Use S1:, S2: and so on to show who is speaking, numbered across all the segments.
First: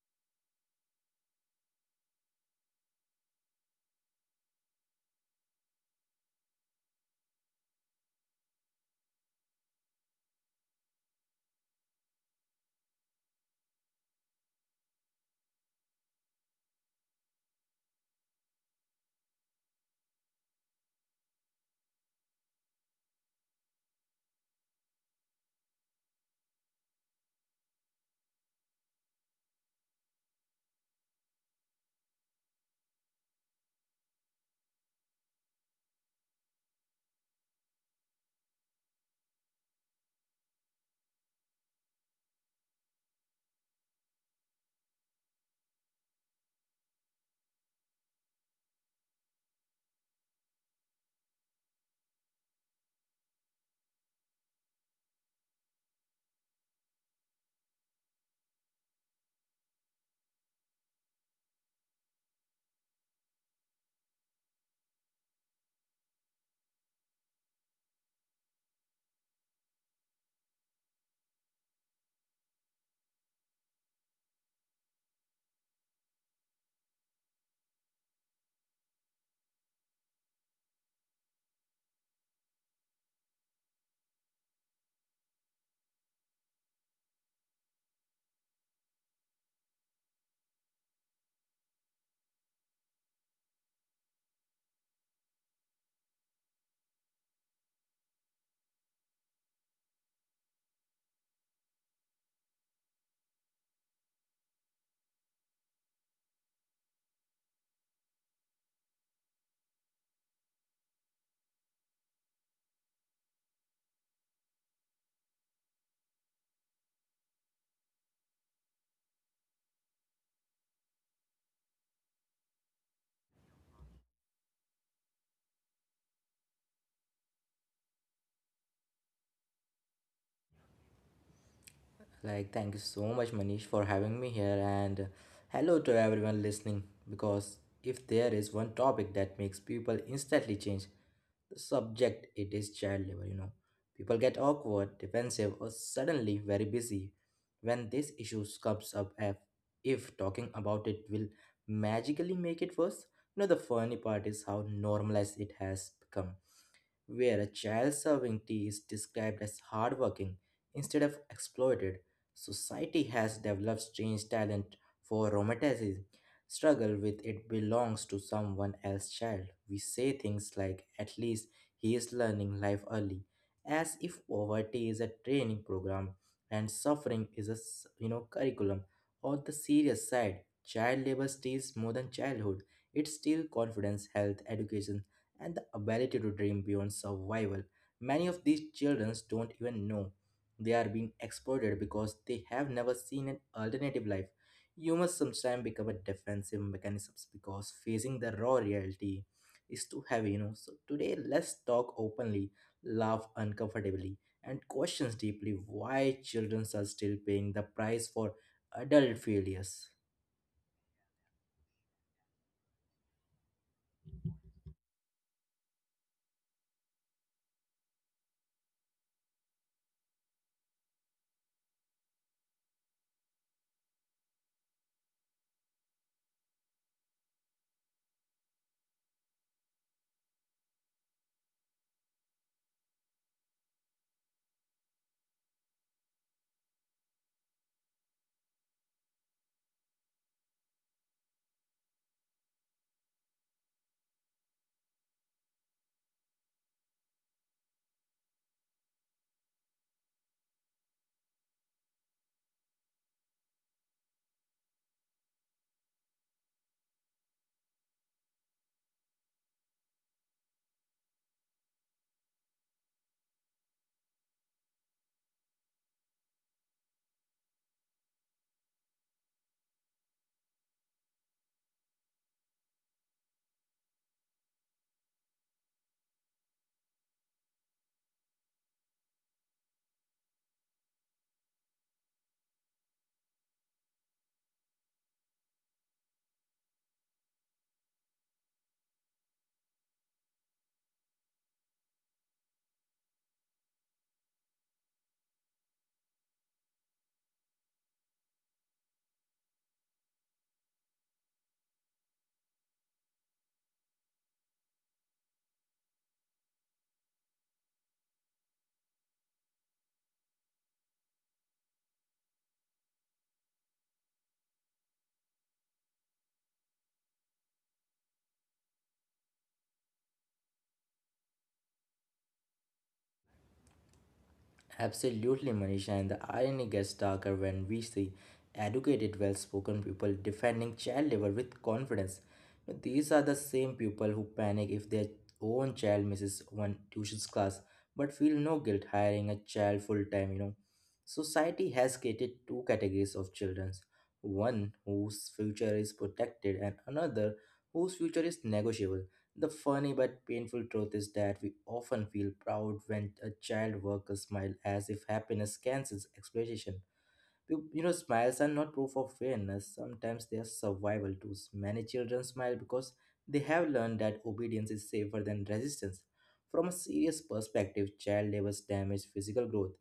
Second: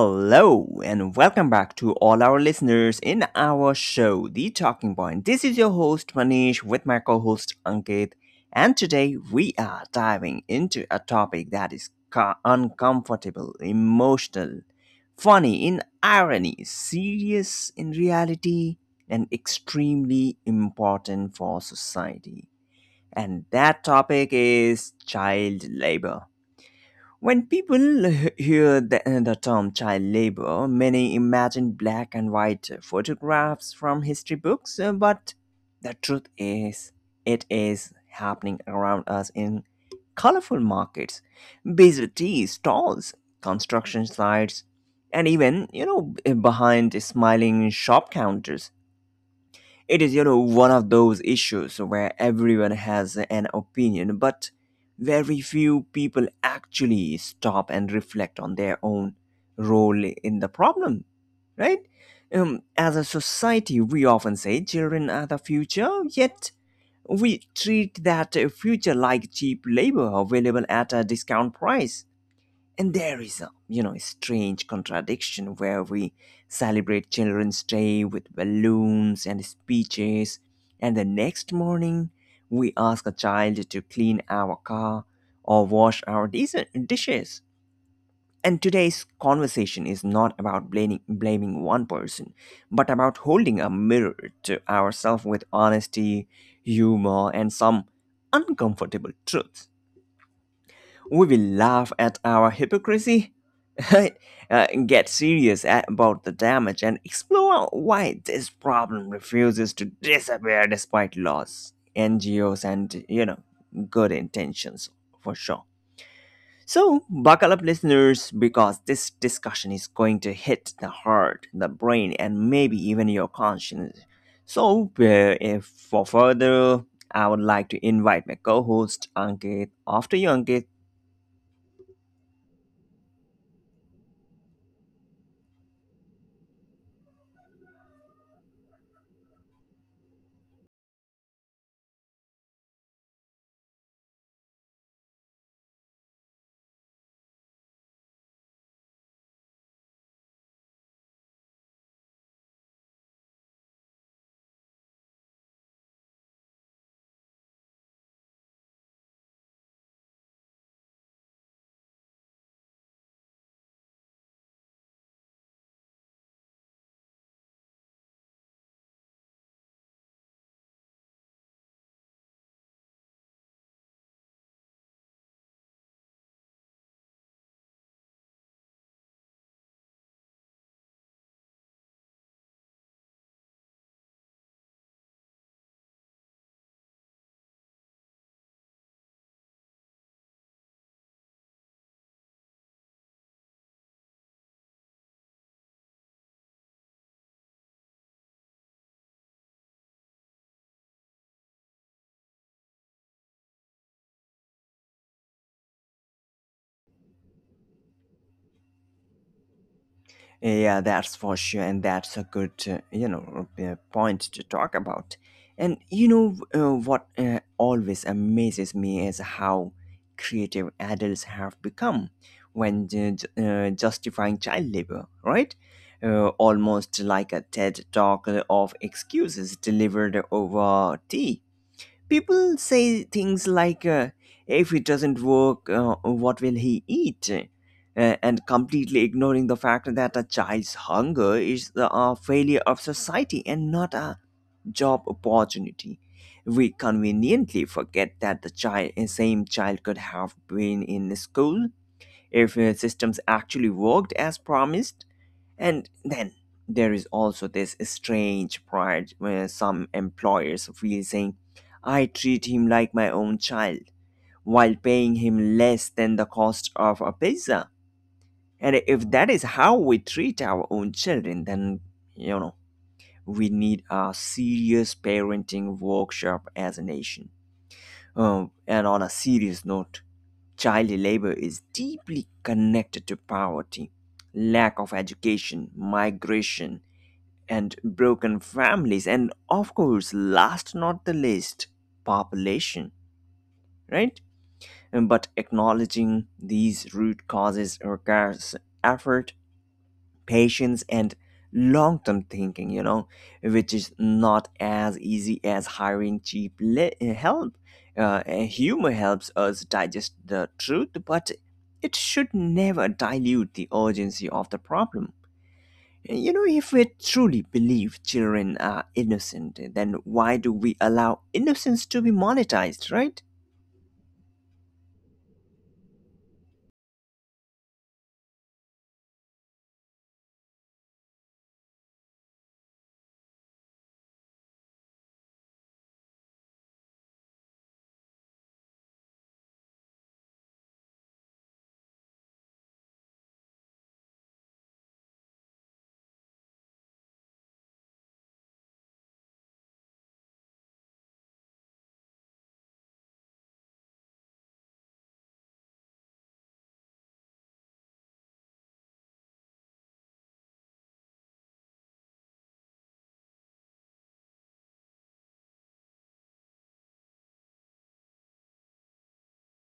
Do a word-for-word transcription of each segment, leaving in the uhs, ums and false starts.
S1: Hello, and welcome back to all our listeners in our show, The Talking Point. This is your host, Manish, with my co host, Ankit. And today we are diving into a topic that is co- uncomfortable, emotional, funny in irony, serious in reality, and extremely important for society. And that topic is child labor. When people h- hear the, the term child labor, many imagine black and white photographs from history books, uh, but the truth is, it is happening around us in colorful markets, busy tea stalls, construction sites, and even, you know, behind smiling shop counters. It is, you know, one of those issues where everyone has an opinion, but very few people actually stop and reflect on their own role in the problem, right? Um, as a society, we often say children are the future, yet we treat that future like cheap labor available at a discount price. And there is a, you know, strange contradiction where we celebrate Children's Day with balloons and speeches, and the next morning we ask a child to clean our car or wash our dis- dishes. And today's conversation is not about blaming, blaming one person, but about holding a mirror to ourselves with honesty, humor, and some uncomfortable truths. We will laugh at our hypocrisy, uh, get serious a- about the damage, and explore why this problem refuses to disappear despite laws, N G Os, and you know, good intentions for sure. So, buckle up, listeners, because this discussion is going to hit the heart, the brain, and maybe even your conscience. So, uh, if for further, I would like to invite my co host, Ankit. After you, Ankit.
S2: Like, thank you so much, Manish, for having me here, and hello to everyone listening. Because if there is one topic that makes people instantly change the subject, it is child labor. You know, people get awkward, defensive, or suddenly very busy when this issue comes up. If, if talking about it will magically make it worse, you know, the funny part is how normalized it has become where a child serving tea is described as hardworking instead of exploited. Society has developed strange talent for romanticism. Struggle with it belongs to someone else's child. We say things like, at least he is learning life early, as if poverty is a training program and suffering is a s- you know curriculum. On the serious side, child labor steals more than childhood. It steals confidence, health, education, and the ability to dream beyond survival. Many of these children don't even know they are being exploited because they have never seen an alternative life. Humans sometimes become a defensive mechanisms because facing the raw reality is too heavy, you know. So today, let's talk openly, laugh uncomfortably, and questions deeply why children are still paying the price for adult failures.
S1: Yeah, that's for sure, and that's a good uh, you know uh, point to talk about. And you know uh, what uh, always amazes me is how creative adults have become when ju- ju- uh, justifying child labor, right? Uh, almost like a TED talk of excuses delivered over tea. People say things like, uh, if it doesn't work, uh, what will he eat? Uh, and completely ignoring the fact that a child's hunger is the uh, failure of society and not a job opportunity. We conveniently forget that the child, same child could have been in school if uh, systems actually worked as promised. And then there is also this strange pride where some employers feel saying, I treat him like my own child while paying him less than the cost of a pizza. And if that is how we treat our own children, then, you know, we need a serious parenting workshop as a nation. Um, and on a serious note, child labor is deeply connected to poverty, lack of education, migration, and broken families, and of course, last not the least, population, right? But acknowledging these root causes requires effort, patience, and long-term thinking, you know which is not as easy as hiring cheap le- eh, help. Uh, eh, humor helps us digest the truth, but it should never dilute the urgency of the problem. you know if we truly believe children are innocent, then why do we allow innocence to be monetized, right?
S2: Absolutely, Manisha, and the irony gets darker when we see educated, well spoken people defending child labor with confidence. You know, these are the same people who panic if their own child misses one tuition class but feel no guilt hiring a child full time, you know. Society has created two categories of children, one whose future is protected and another whose future is negotiable. The funny but painful truth is that we often feel proud when a child worker smiles as if happiness cancels exploitation. You you know, smiles are not proof of fairness. Sometimes they are survival tools. Many children smile because they have learned that obedience is safer than resistance. From a serious perspective, child labor's damage physical growth,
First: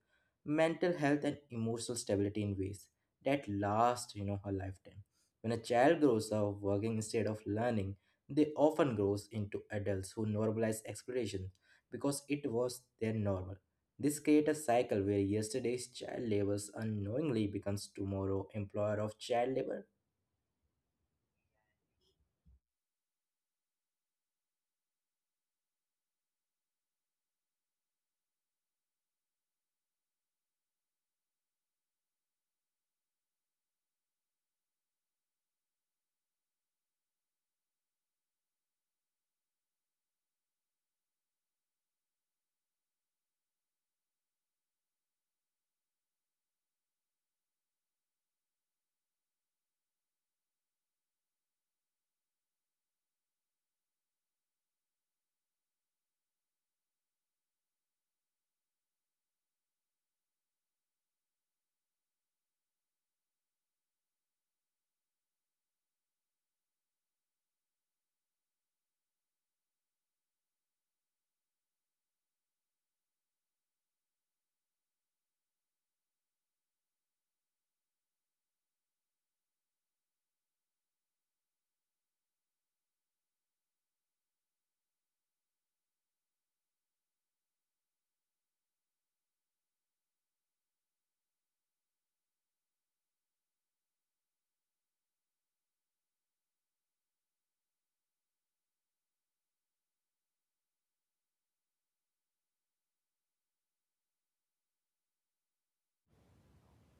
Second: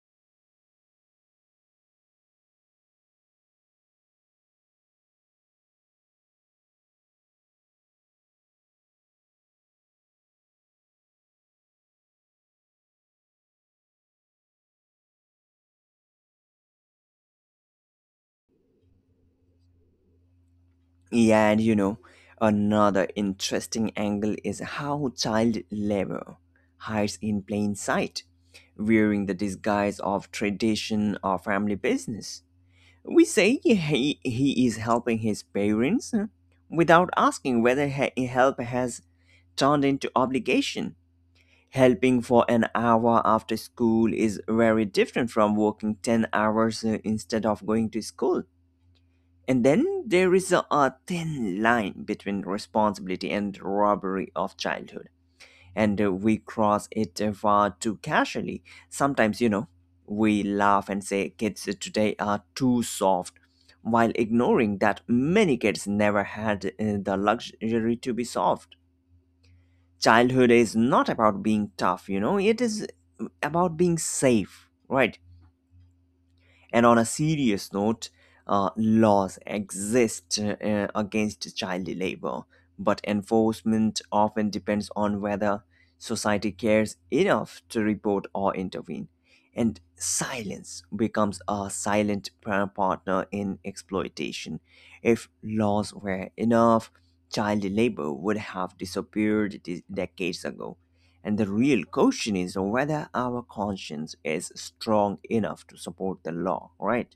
S2: mental health, and emotional stability in ways that last, you know, a lifetime. When a child grows up working instead of learning, they often grows into adults who normalize exploration because it was their normal. This creates a cycle where yesterday's child labor unknowingly becomes tomorrow's employer of child labor.
S1: Yeah, and you know, another interesting angle is how child labor hides in plain sight, wearing the disguise of tradition or family business. We say he, he is helping his parents, uh, without asking whether he- help has turned into obligation. Helping for an hour after school is very different from working ten hours uh, instead of going to school. And then there is a, a thin line between responsibility and robbery of childhood. And uh, we cross it uh, far too casually. Sometimes, you know, we laugh and say kids today are too soft, while ignoring that many kids never had uh, the luxury to be soft. Childhood is not about being tough, you know, it is about being safe, right? And on a serious note, uh, laws exist uh, uh, against child labor, but enforcement often depends on whether society cares enough to report or intervene. And silence becomes a silent par- partner in exploitation. If laws were enough, child labor would have disappeared de- decades ago. And the real question is whether our conscience is strong enough to support the law, right?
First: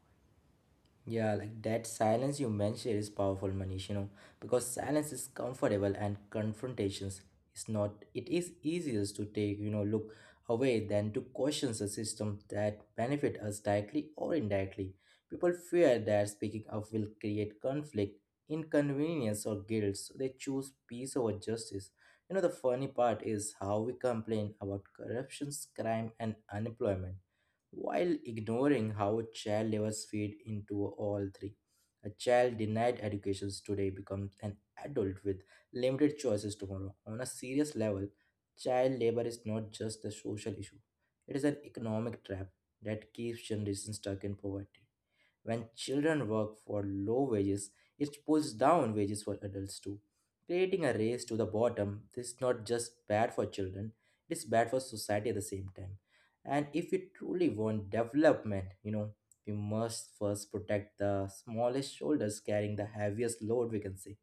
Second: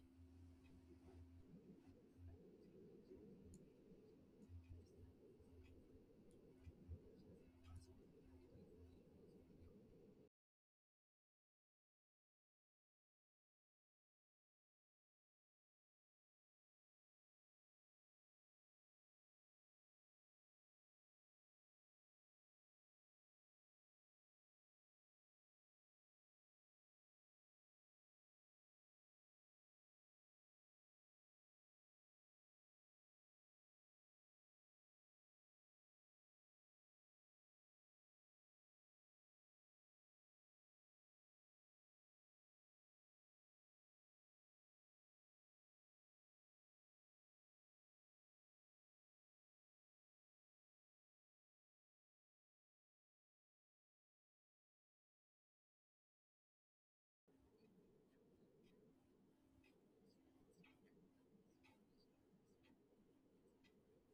S2: Yeah, like that silence you mentioned is powerful, Manish, you know, because silence is comfortable and confrontations is not. It is easier to take, you know, look away than to question a system that benefit us directly or indirectly. People fear that speaking up will create conflict, inconvenience, or guilt, so they choose peace over justice. You know, the funny part is how we complain about corruptions, crime, and unemployment while ignoring how child labors feed into all three. A child denied education today becomes an adult with limited choices tomorrow. On a serious level, child labor is not just a social issue, it is an economic trap that keeps generations stuck in poverty. When children work for low wages, it pulls down wages for adults too. Creating a race to the bottom. This is not just bad for children, it is bad for society at the same time. And if we truly want development, you know, we must first protect the smallest shoulders carrying the heaviest load, we can say.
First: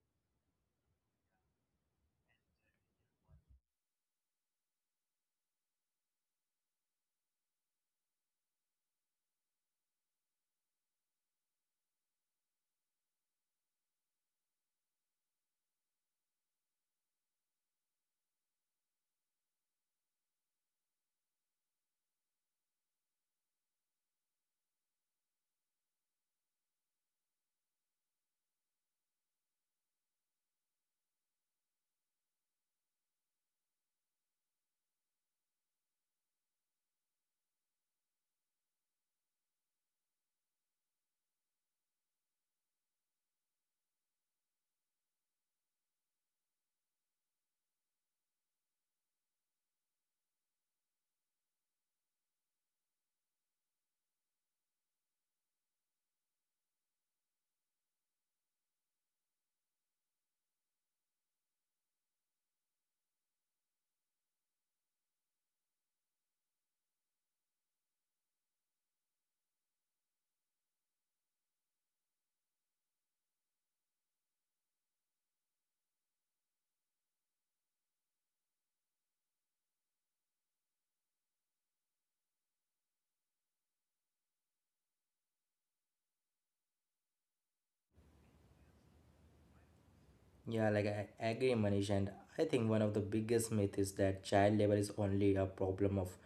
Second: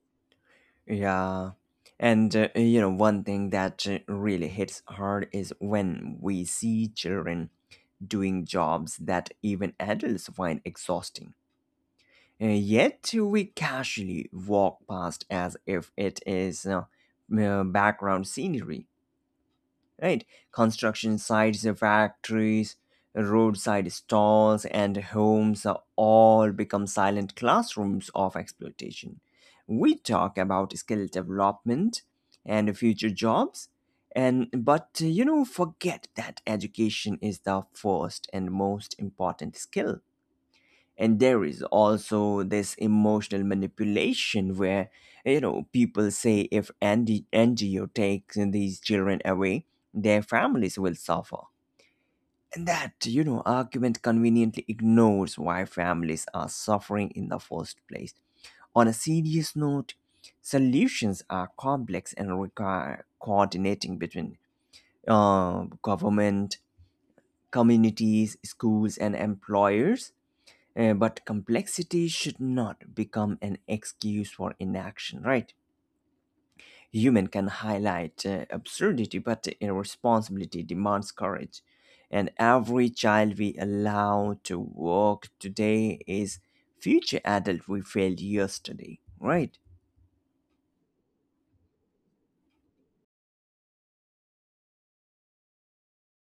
S1: Yeah. And uh, you know, one thing that uh, really hits hard is when we see children doing jobs that even adults find exhausting. Uh, yet we casually walk past as if it is uh, uh, background scenery, right? Construction sites, factories, roadside stalls, and homes are all become silent classrooms of exploitation. We talk about skill development and future jobs, and but you know, forget that education is the first and most important skill. And there is also this emotional manipulation where you know people say if Andy N G O takes these children away, their families will suffer. And that, you know, argument conveniently ignores why families are suffering in the first place. On a serious note, solutions are complex and require coordinating between uh, government, communities, schools, and employers, uh, but complexity should not become an excuse for inaction, right? Human can highlight uh, absurdity, but irresponsibility demands courage. And every child we allow to walk today is future adult we failed yesterday, right?
S2: Yeah, like I agree, Manish, and I think one of the biggest myth is that child labor is only a problem of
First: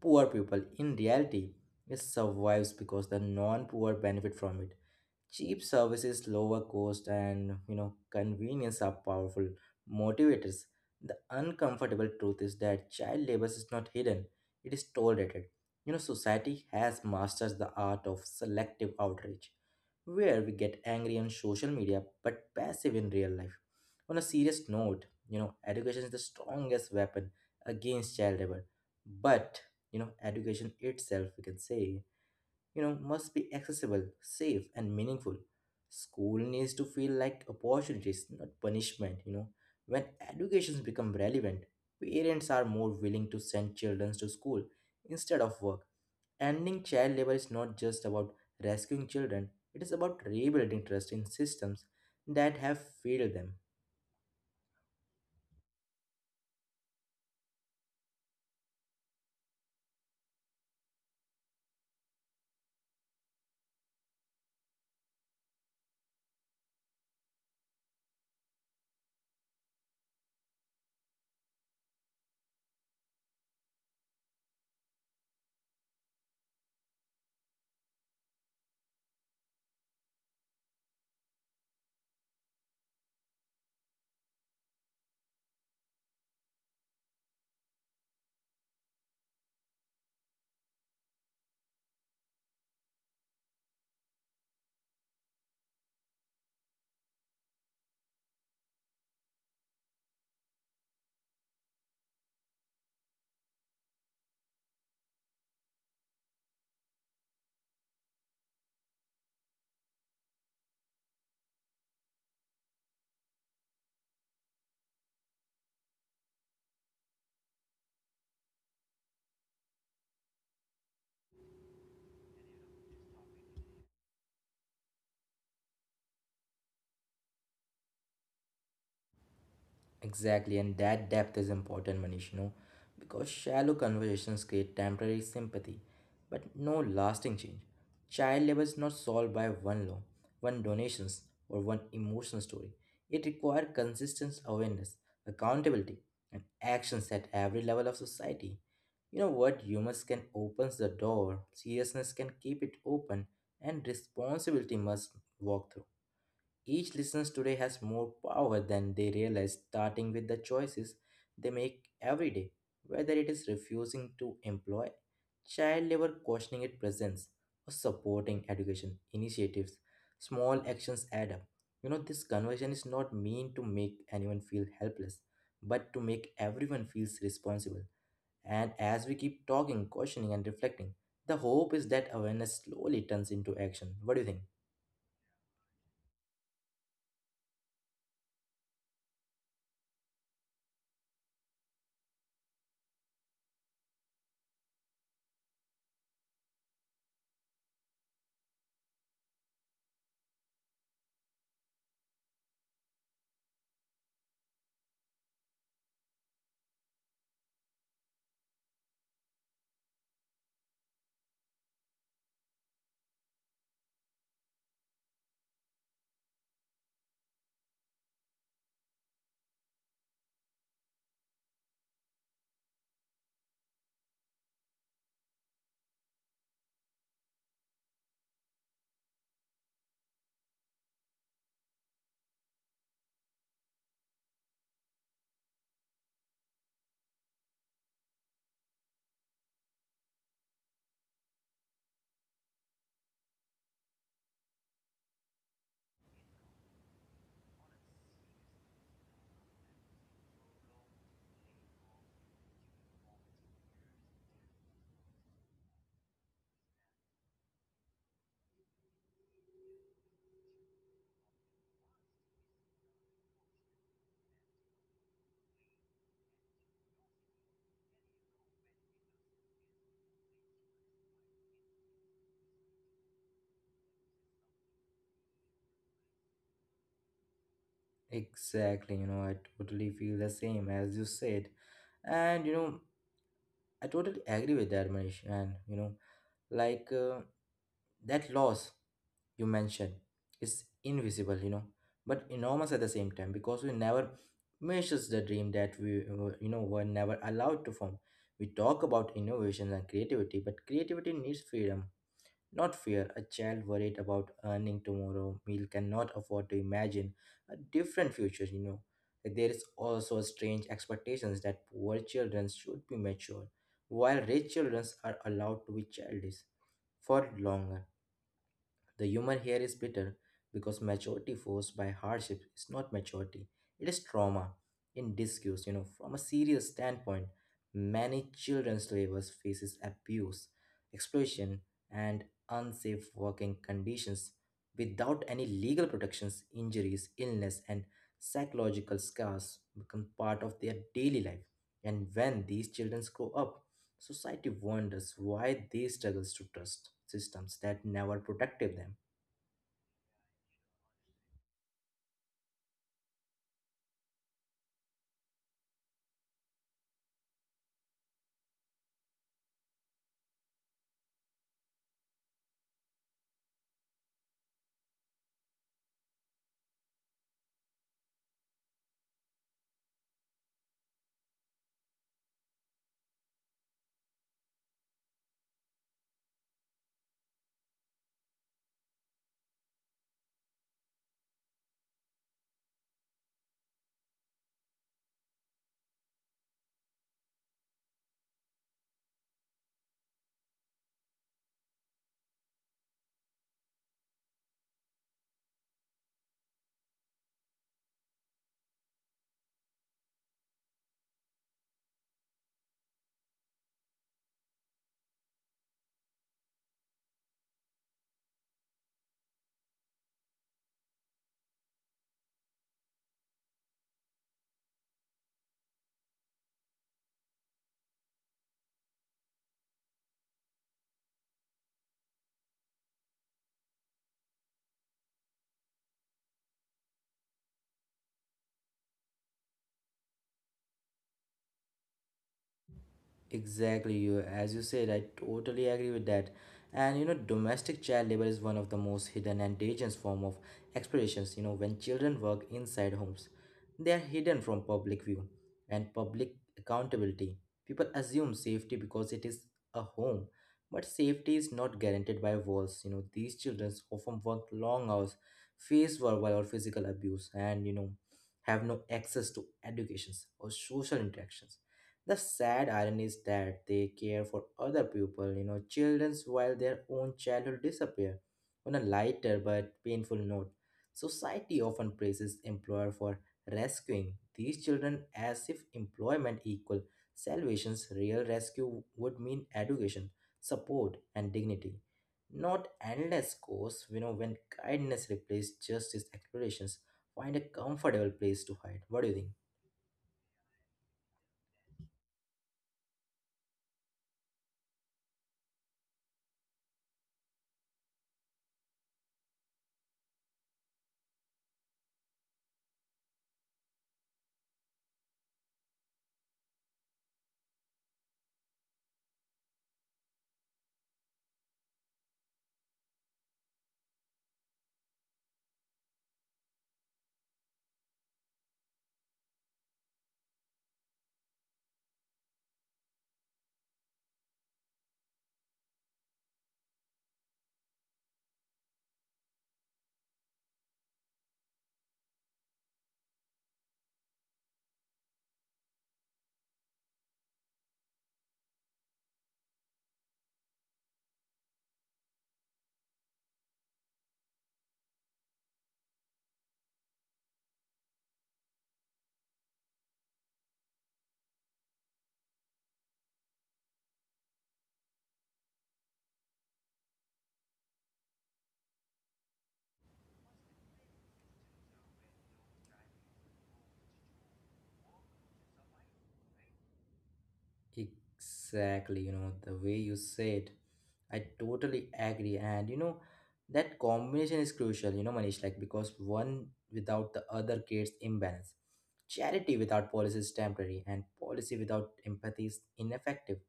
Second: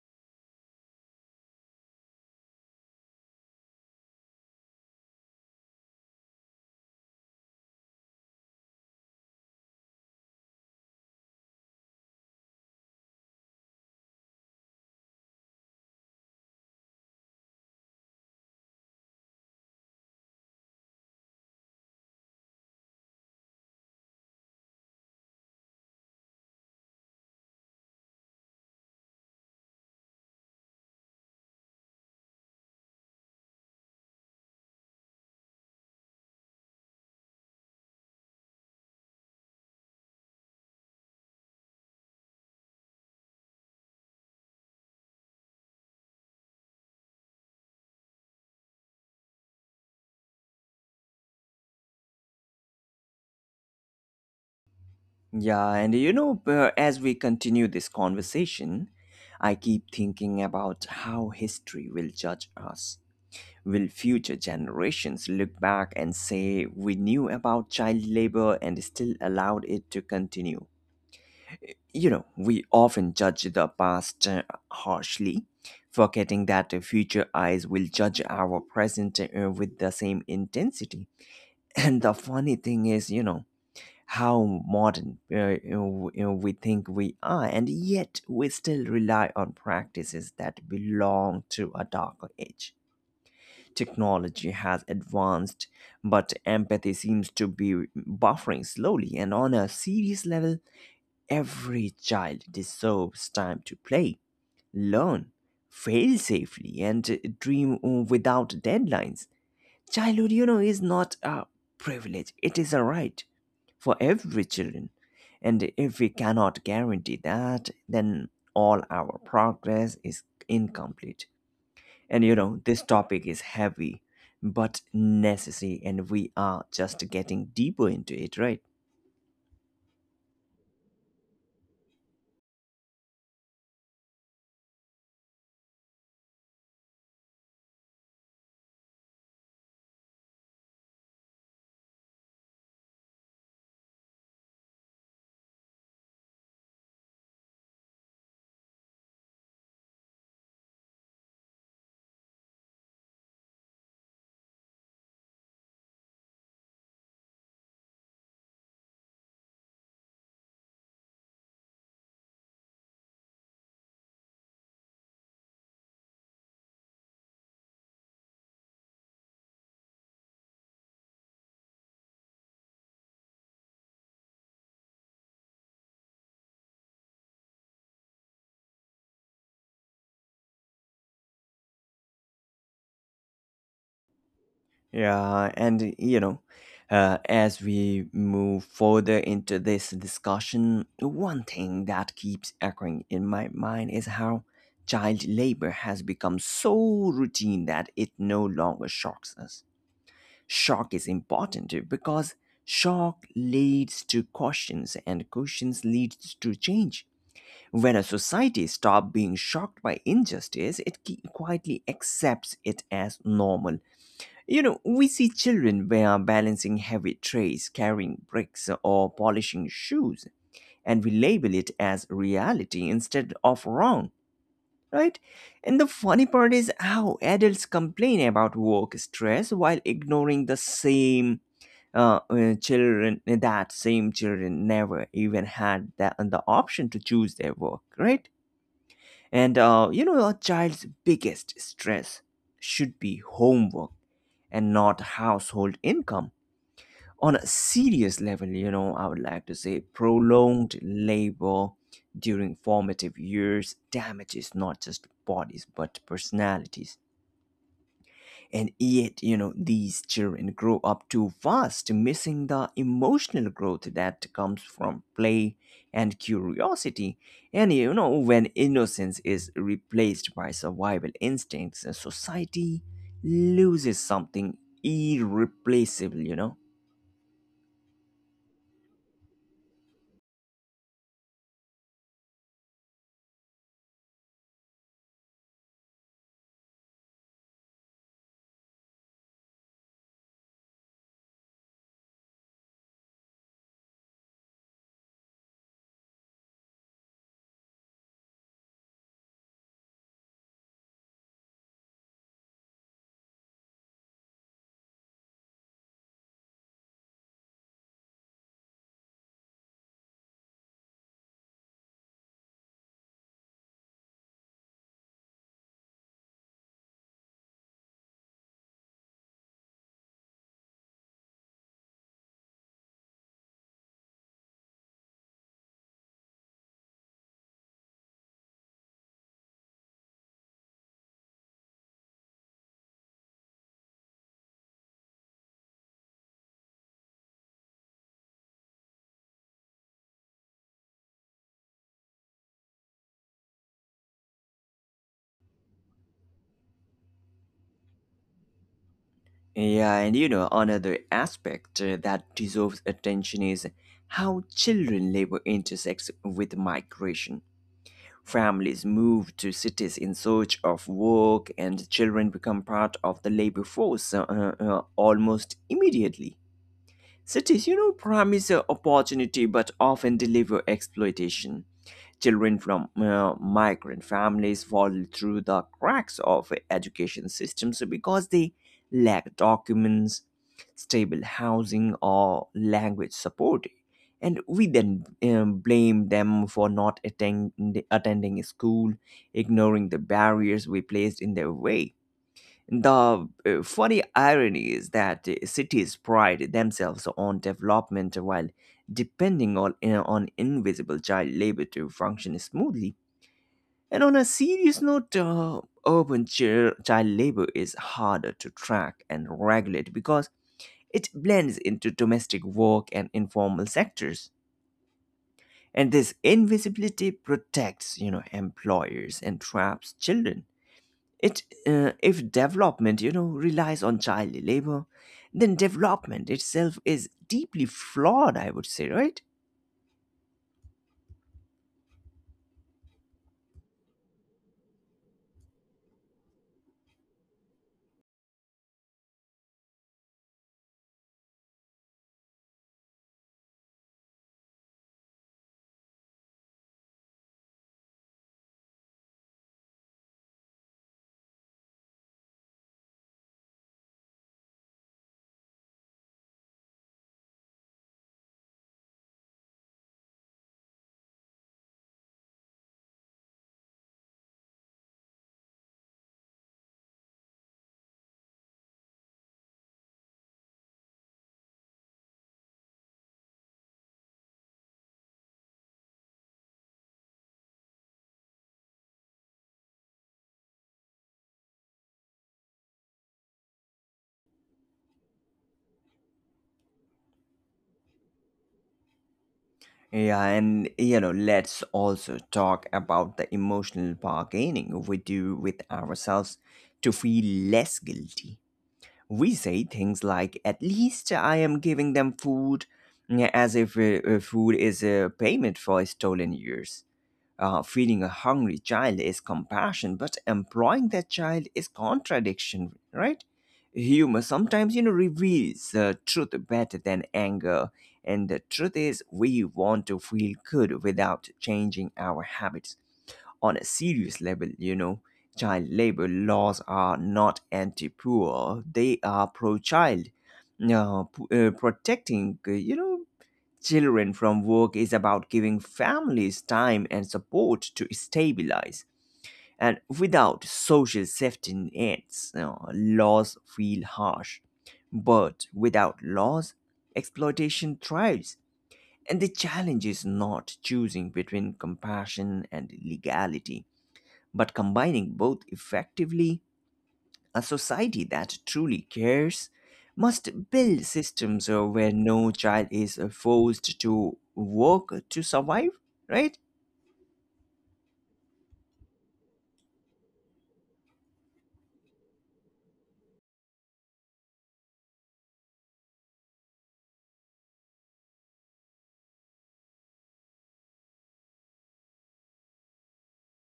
S2: poor people. In reality, it survives because the non-poor benefit from it. Cheap services, lower cost, and you know convenience are powerful motivators. The uncomfortable truth is that child labor is not hidden; it is tolerated. You know, society has mastered the art of selective outrage where we get angry on social media but passive in real life. On a serious note, you know, education is the strongest weapon against child labor. But, you know, education itself, we can say, you know, must be accessible, safe, and meaningful. School needs to feel like opportunities, not punishment, you know. When educations become relevant, parents are more willing to send children to school instead of work. Ending child labor is not just about rescuing children, it is about rebuilding trust in systems that have failed them.
S1: Yeah, and you know, uh, as we continue this conversation, I keep thinking about how history will judge us. Will future generations look back and say, we knew about child labor and still allowed it to continue? You know, we often judge the past uh, harshly, forgetting that the future eyes will judge our present uh, with the same intensity. And the funny thing is, you know, how modern uh, you know, you know, we think we are, and yet we still rely on practices that belong to a darker age. Technology has advanced, but empathy seems to be buffering slowly. And on a serious level, every child deserves time to play, learn, fail safely, and dream without deadlines. Childhood, you know, is not a privilege, it is a right for every children. And if we cannot guarantee that, then all our progress is incomplete. And you know, this topic is heavy but necessary, and we are just getting deeper into it, right?
S2: Exactly, and that depth is important, Manish, you know, because shallow conversations create temporary sympathy, but no lasting change. Child labor is not solved by one law, one donations, or one emotional story. It requires consistent awareness, accountability, and actions at every level of society. You know what? Humors can opens the door, seriousness can keep it open, and responsibility must walk through. Each listener today has more power than they realize, starting with the choices they make every day, whether it is refusing to employ child labor, questioning its presence, or supporting education initiatives. Small actions add up. You know, this conversation is not meant to make anyone feel helpless, but to make everyone feels responsible. And as we keep talking, questioning, and reflecting, the hope is that awareness slowly turns into action. What do you think?
S1: Yeah, and you know, uh, as we move further into this discussion, one thing that keeps echoing in my mind is how child labor has become so routine that it no longer shocks us. Shock is important because shock leads to questions, and questions leads to change. When a society stops being shocked by injustice, it ki- quietly accepts it as normal. You know, we see children who are balancing heavy trays, carrying bricks, or polishing shoes, and we label it as reality instead of wrong, right? And the funny part is how adults complain about work stress while ignoring the same uh, uh, children that same children never even had that the option to choose their work, right? And uh, you know, a child's biggest stress should be homework and not household income. On a serious level, you know, I would like to say prolonged labor during formative years damages not just bodies but personalities. And yet, you know, these children grow up too fast, missing the emotional growth that comes from play and curiosity. And, you know, when innocence is replaced by survival instincts, uh, society loses something irreplaceable, you know?
S2: Exactly, you know, I totally feel the same as you said. And, you know, I totally agree with that, Manish. And, you know, like uh, that loss you mentioned is invisible, you know, but enormous at the same time because we never measures the dream that we, were- you know, were never allowed to form. We talk about innovations and creativity, but creativity needs freedom not fair, a child worried about earning tomorrow meal cannot afford to imagine a different future, you know. There is also a strange expectations that poor children should be mature, while rich children are allowed to be childish for longer. The humor here is bitter because maturity forced by hardship is not maturity, it is trauma in disguise. You know, from a serious standpoint, many children slavers faces abuse, exploitation, and unsafe working conditions without any legal protections, injuries, illness, and psychological scars become part of their daily life. And when these children grow up, society wonders why they struggles to trust systems that never protected them.
S1: Yeah, and, you know, another aspect uh, that deserves attention is how children labor intersects with migration. Families move to cities in search of work, and children become part of the labor force uh, uh, uh, almost immediately. Cities, you know, promise uh, opportunity but often deliver exploitation. Children from uh, migrant families fall through the cracks of education systems because they lack documents, stable housing, or language support. And we then um, blame them for not attend- attending school, ignoring the barriers we placed in their way. The uh, funny irony is that uh, cities pride themselves on development while depending on, uh, on invisible child labor to function smoothly. And on a serious note, uh, urban chil- child labor is harder to track and regulate because it blends into domestic work and informal sectors. And this invisibility protects, you know, employers and traps children. It, uh, if development, you know, relies on child labor, then development itself is deeply flawed, I would say, right?
S2: Exactly, you as you said, I totally agree with that. And you know, domestic child labor is one of the most hidden and dangerous form of exploitations. You know, when children work inside homes, they are hidden from public view and public accountability. People assume safety because it is a home, but safety is not guaranteed by walls. You know, these children often work long hours, face verbal or physical abuse, and you know, have no access to educations or social interactions. The sad irony is that they care for other people, you know, children's while their own childhood disappear. On a lighter but painful note, society often praises employer for rescuing these children as if employment equal salvation's real rescue would mean education, support, and dignity. Not endless course, you know, when kindness replaces justice explorations, find a comfortable place to hide. What do you think?
S1: Yeah, and you know, let's also talk about the emotional bargaining we do with ourselves to feel less guilty. We say things like, at least I am giving them food, yeah, as if uh, uh, food is a payment for stolen years. Uh, feeding a hungry child is compassion, but employing that child is contradiction, right? Humor sometimes, you know, reveals uh, truth better than anger. And the truth is, we want to feel good without changing our habits. On a serious level, you know, child labor laws are not anti poor, they are pro child. Now, p- uh, protecting, uh, you know, children from work is about giving families time and support to stabilize. And without social safety nets, you know, laws feel harsh. But without laws, exploitation thrives. And the challenge is not choosing between compassion and legality, but combining both effectively. A society that truly cares must build systems uh, where no child is uh, forced to work to survive, right?
S2: Exactly, you know, the way you said, I totally agree. And you know, that combination is crucial, you know, Manish, like because one without the other creates imbalance. Charity without policy is temporary, and policy without empathy is ineffective.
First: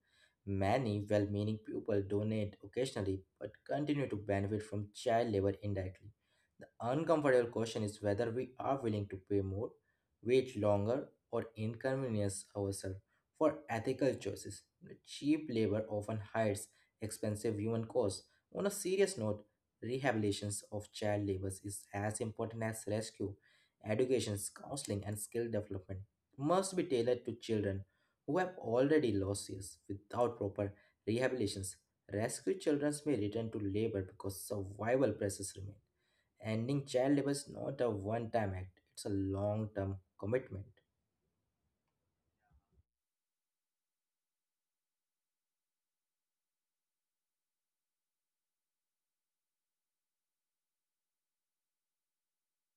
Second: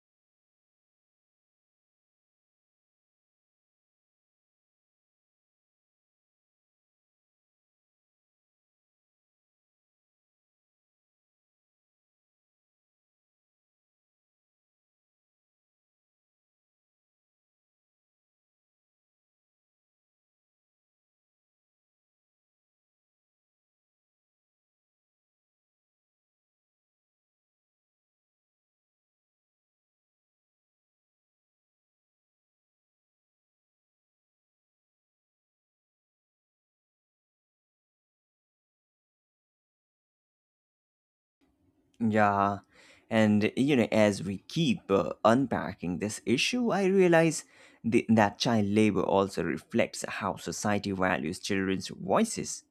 S2: Many well meaning people donate occasionally but continue to benefit from child labor indirectly. The uncomfortable question is whether we are willing to pay more, wait longer, or inconvenience ourselves for ethical choices. Cheap labor often hides expensive human costs. On a serious note, rehabilitations of child labor is as important as rescue. Education, counseling, and skill development must be tailored to children who have already lost years without proper rehabilitations. Rescued children may return to labor because survival pressures remain. Ending child labor is not a one time act, it's a long term commitment.
S1: Yeah. And you know, as we keep uh, unpacking this issue, I realize the, that child labor also reflects how society values children's voices.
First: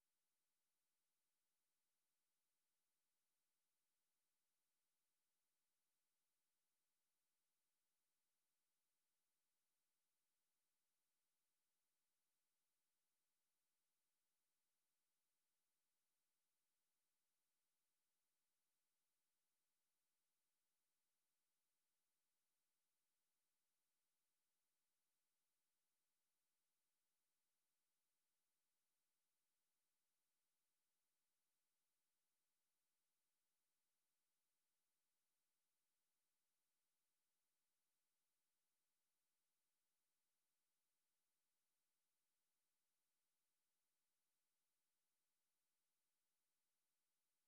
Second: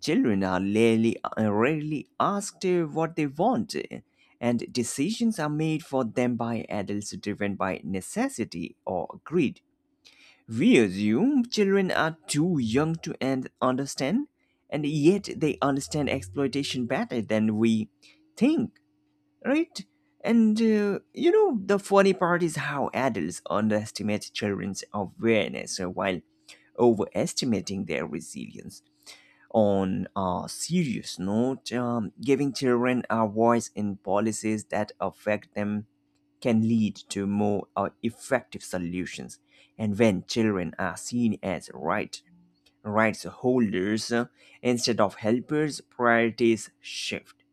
S1: Children are rarely, uh, rarely asked uh, what they want, uh, and decisions are made for them by adults driven by necessity or greed. We assume children are too young to un- understand, and yet they understand exploitation better than we think, right? And uh, you know, the funny part is how adults underestimate children's awareness uh, while overestimating their resilience. On a serious note, um, giving children a voice in policies that affect them can lead to more uh, effective solutions. And when children are seen as right rights holders uh, instead of helpers, priorities shift.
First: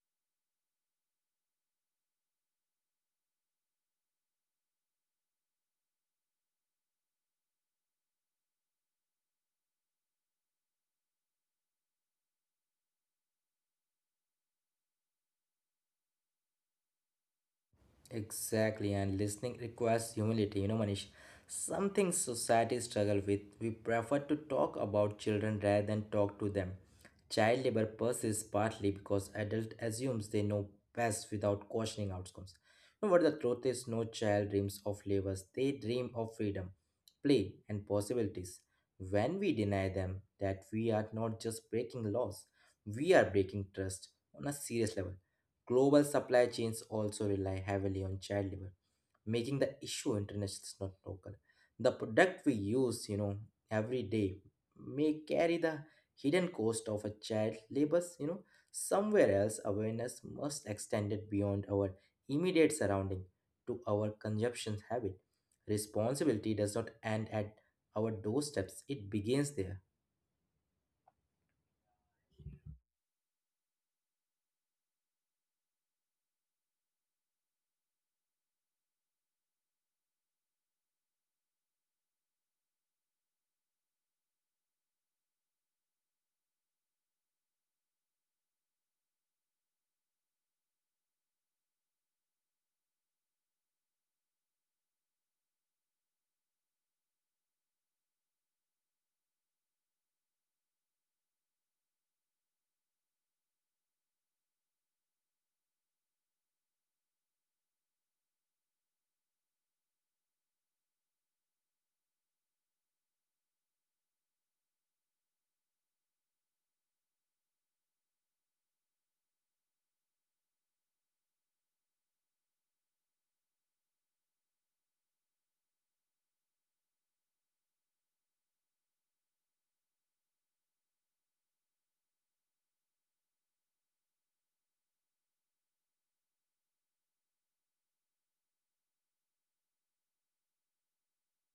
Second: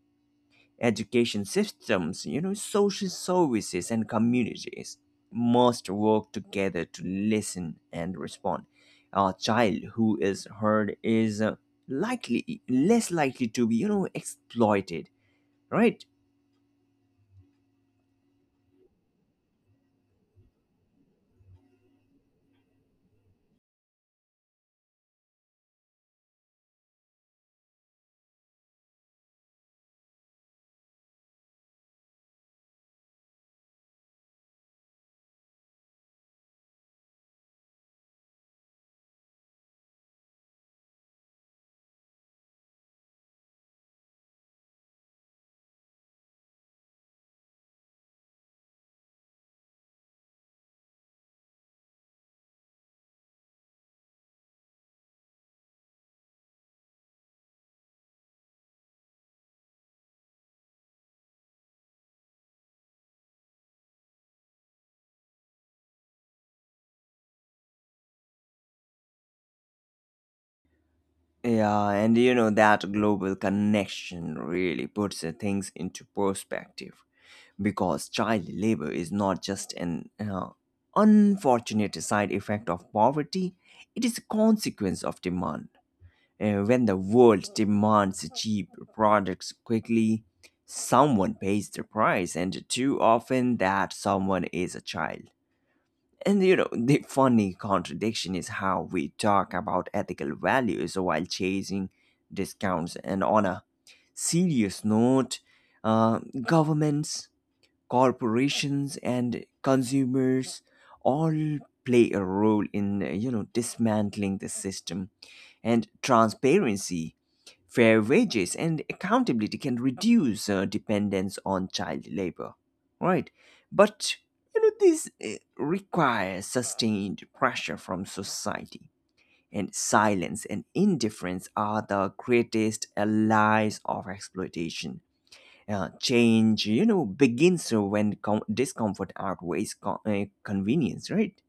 S1: Education systems, you know, social services and communities must work together to listen and respond. A child who is heard is uh, likely less likely to be, you know, exploited, right?
S2: Exactly, and listening requires humility, you know, Manish. Something society struggle with. We prefer to talk about children rather than talk to them. Child labor persists partly because adult assumes they know best without questioning outcomes. You know what the truth is? No child dreams of labors. They dream of freedom, play, and possibilities. When we deny them that we are not just breaking laws, we are breaking trust on a serious level. Global supply chains also rely heavily on child labor, making the issue international, not local. The product we use, you know, every day may carry the hidden cost of a child labor, you know, somewhere else. Awareness must extend it beyond our immediate surrounding to our consumption habit. Responsibility does not end at our doorsteps, it begins there.
S1: Yeah, and you know that global connection really puts uh, things into perspective, because child labor is not just an uh, unfortunate side effect of poverty, it is a consequence of demand. Uh, when the world demands cheap products quickly, someone pays the price, and too often that someone is a child. And you know, the funny contradiction is how we talk about ethical values while chasing discounts. And on a serious note, uh, governments, corporations, and consumers all play a role in, uh, you know, dismantling the system. And transparency, fair wages, and accountability can reduce uh, dependence on child labor, right? But you know this uh, requires sustained pressure from society, and silence and indifference are the greatest allies of exploitation. Uh, change, you know, begins when com- discomfort outweighs co- uh, convenience, right?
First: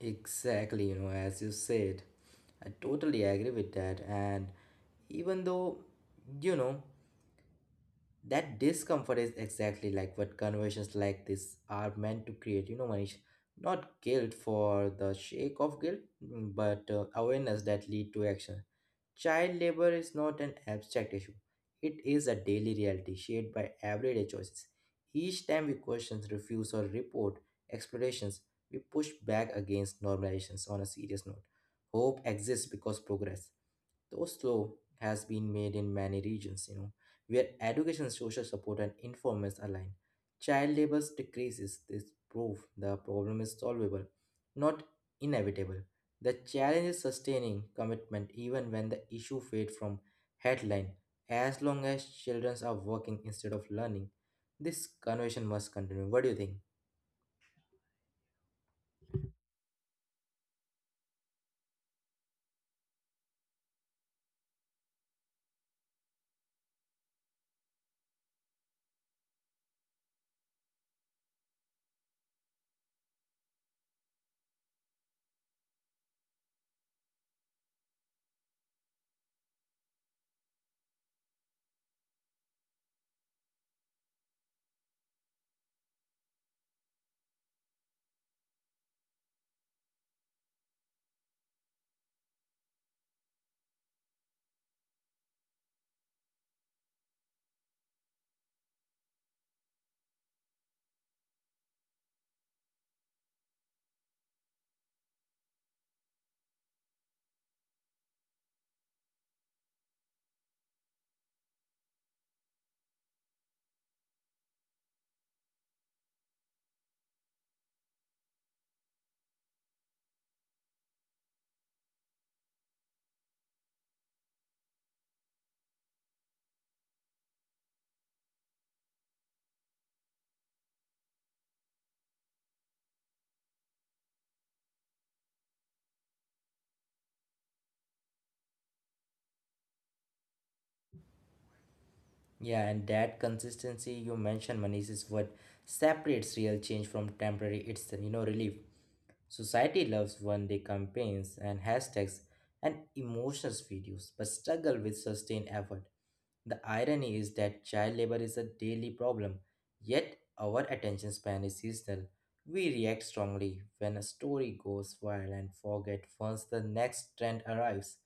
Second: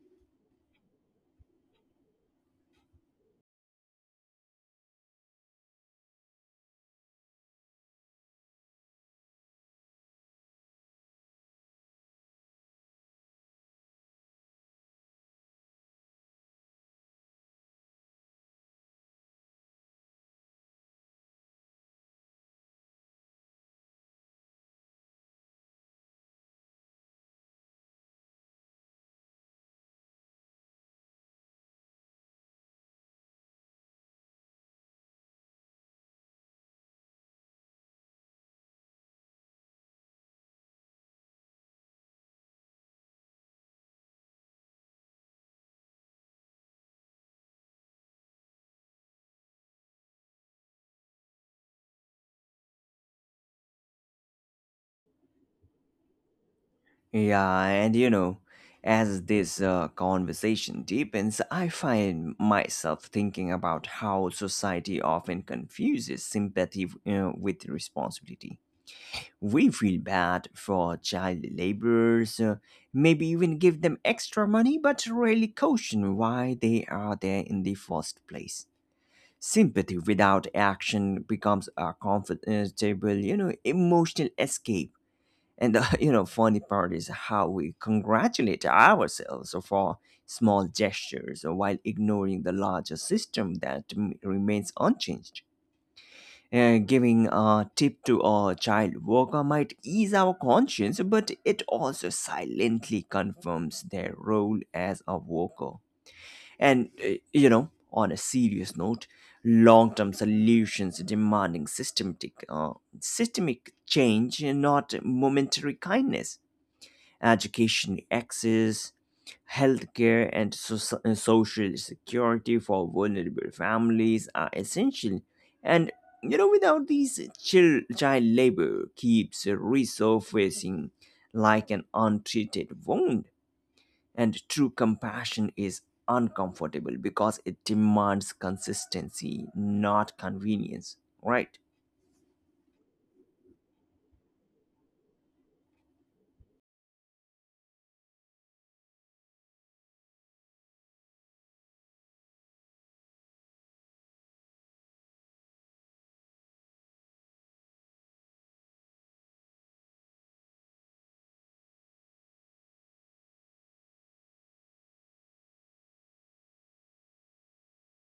S2: Exactly, you know, as you said. I totally agree with that. And even though, you know, that discomfort is exactly like what conversations like this are meant to create, you know, Manish. Not guilt for the sake of guilt, mm, but uh, awareness that lead to action. Child labor is not an abstract issue. It is a daily reality shaped by everyday choices. Each time we question, refuse, or report explorations, we push back against normalizations on a serious note. Hope exists because progress. Those Oslo has been made in many regions, you know, where education, social support, and informers align. Child labor decreases. This proof the problem is solvable, not inevitable. The challenge is sustaining commitment even when the issue fades from headline. As long as children are working instead of learning, this conversation must continue. What do you think?
S1: Yeah, and you know, as this uh, conversation deepens, I find myself thinking about how society often confuses sympathy uh, with responsibility. We feel bad for child laborers, uh, maybe even give them extra money, but rarely caution why they are there in the first place. Sympathy without action becomes a comfortable, you know, emotional escape, and the you know funny part is how we congratulate ourselves for small gestures while ignoring the larger system that m- remains unchanged. Uh, giving a tip to a child worker might ease our conscience, but it also silently confirms their role as a worker. And uh, you know, on a serious note, long-term solutions demanding systematic, uh, systemic change, not momentary kindness. Education access, healthcare, and soci- and social security for vulnerable families are essential. And you know, without these, chil- child labor keeps resurfacing like an untreated wound. And true compassion is uncomfortable because it demands consistency, not convenience, right?
S2: Yeah, and that consistency you mentioned, Manish, is what separates real change from temporary. It's you know relief. Society loves one day campaigns and hashtags and emotional videos, but struggle with sustained effort. The irony is that child labor is a daily problem, yet our attention span is seasonal. We react strongly when a story goes viral and forget once the next trend arrives.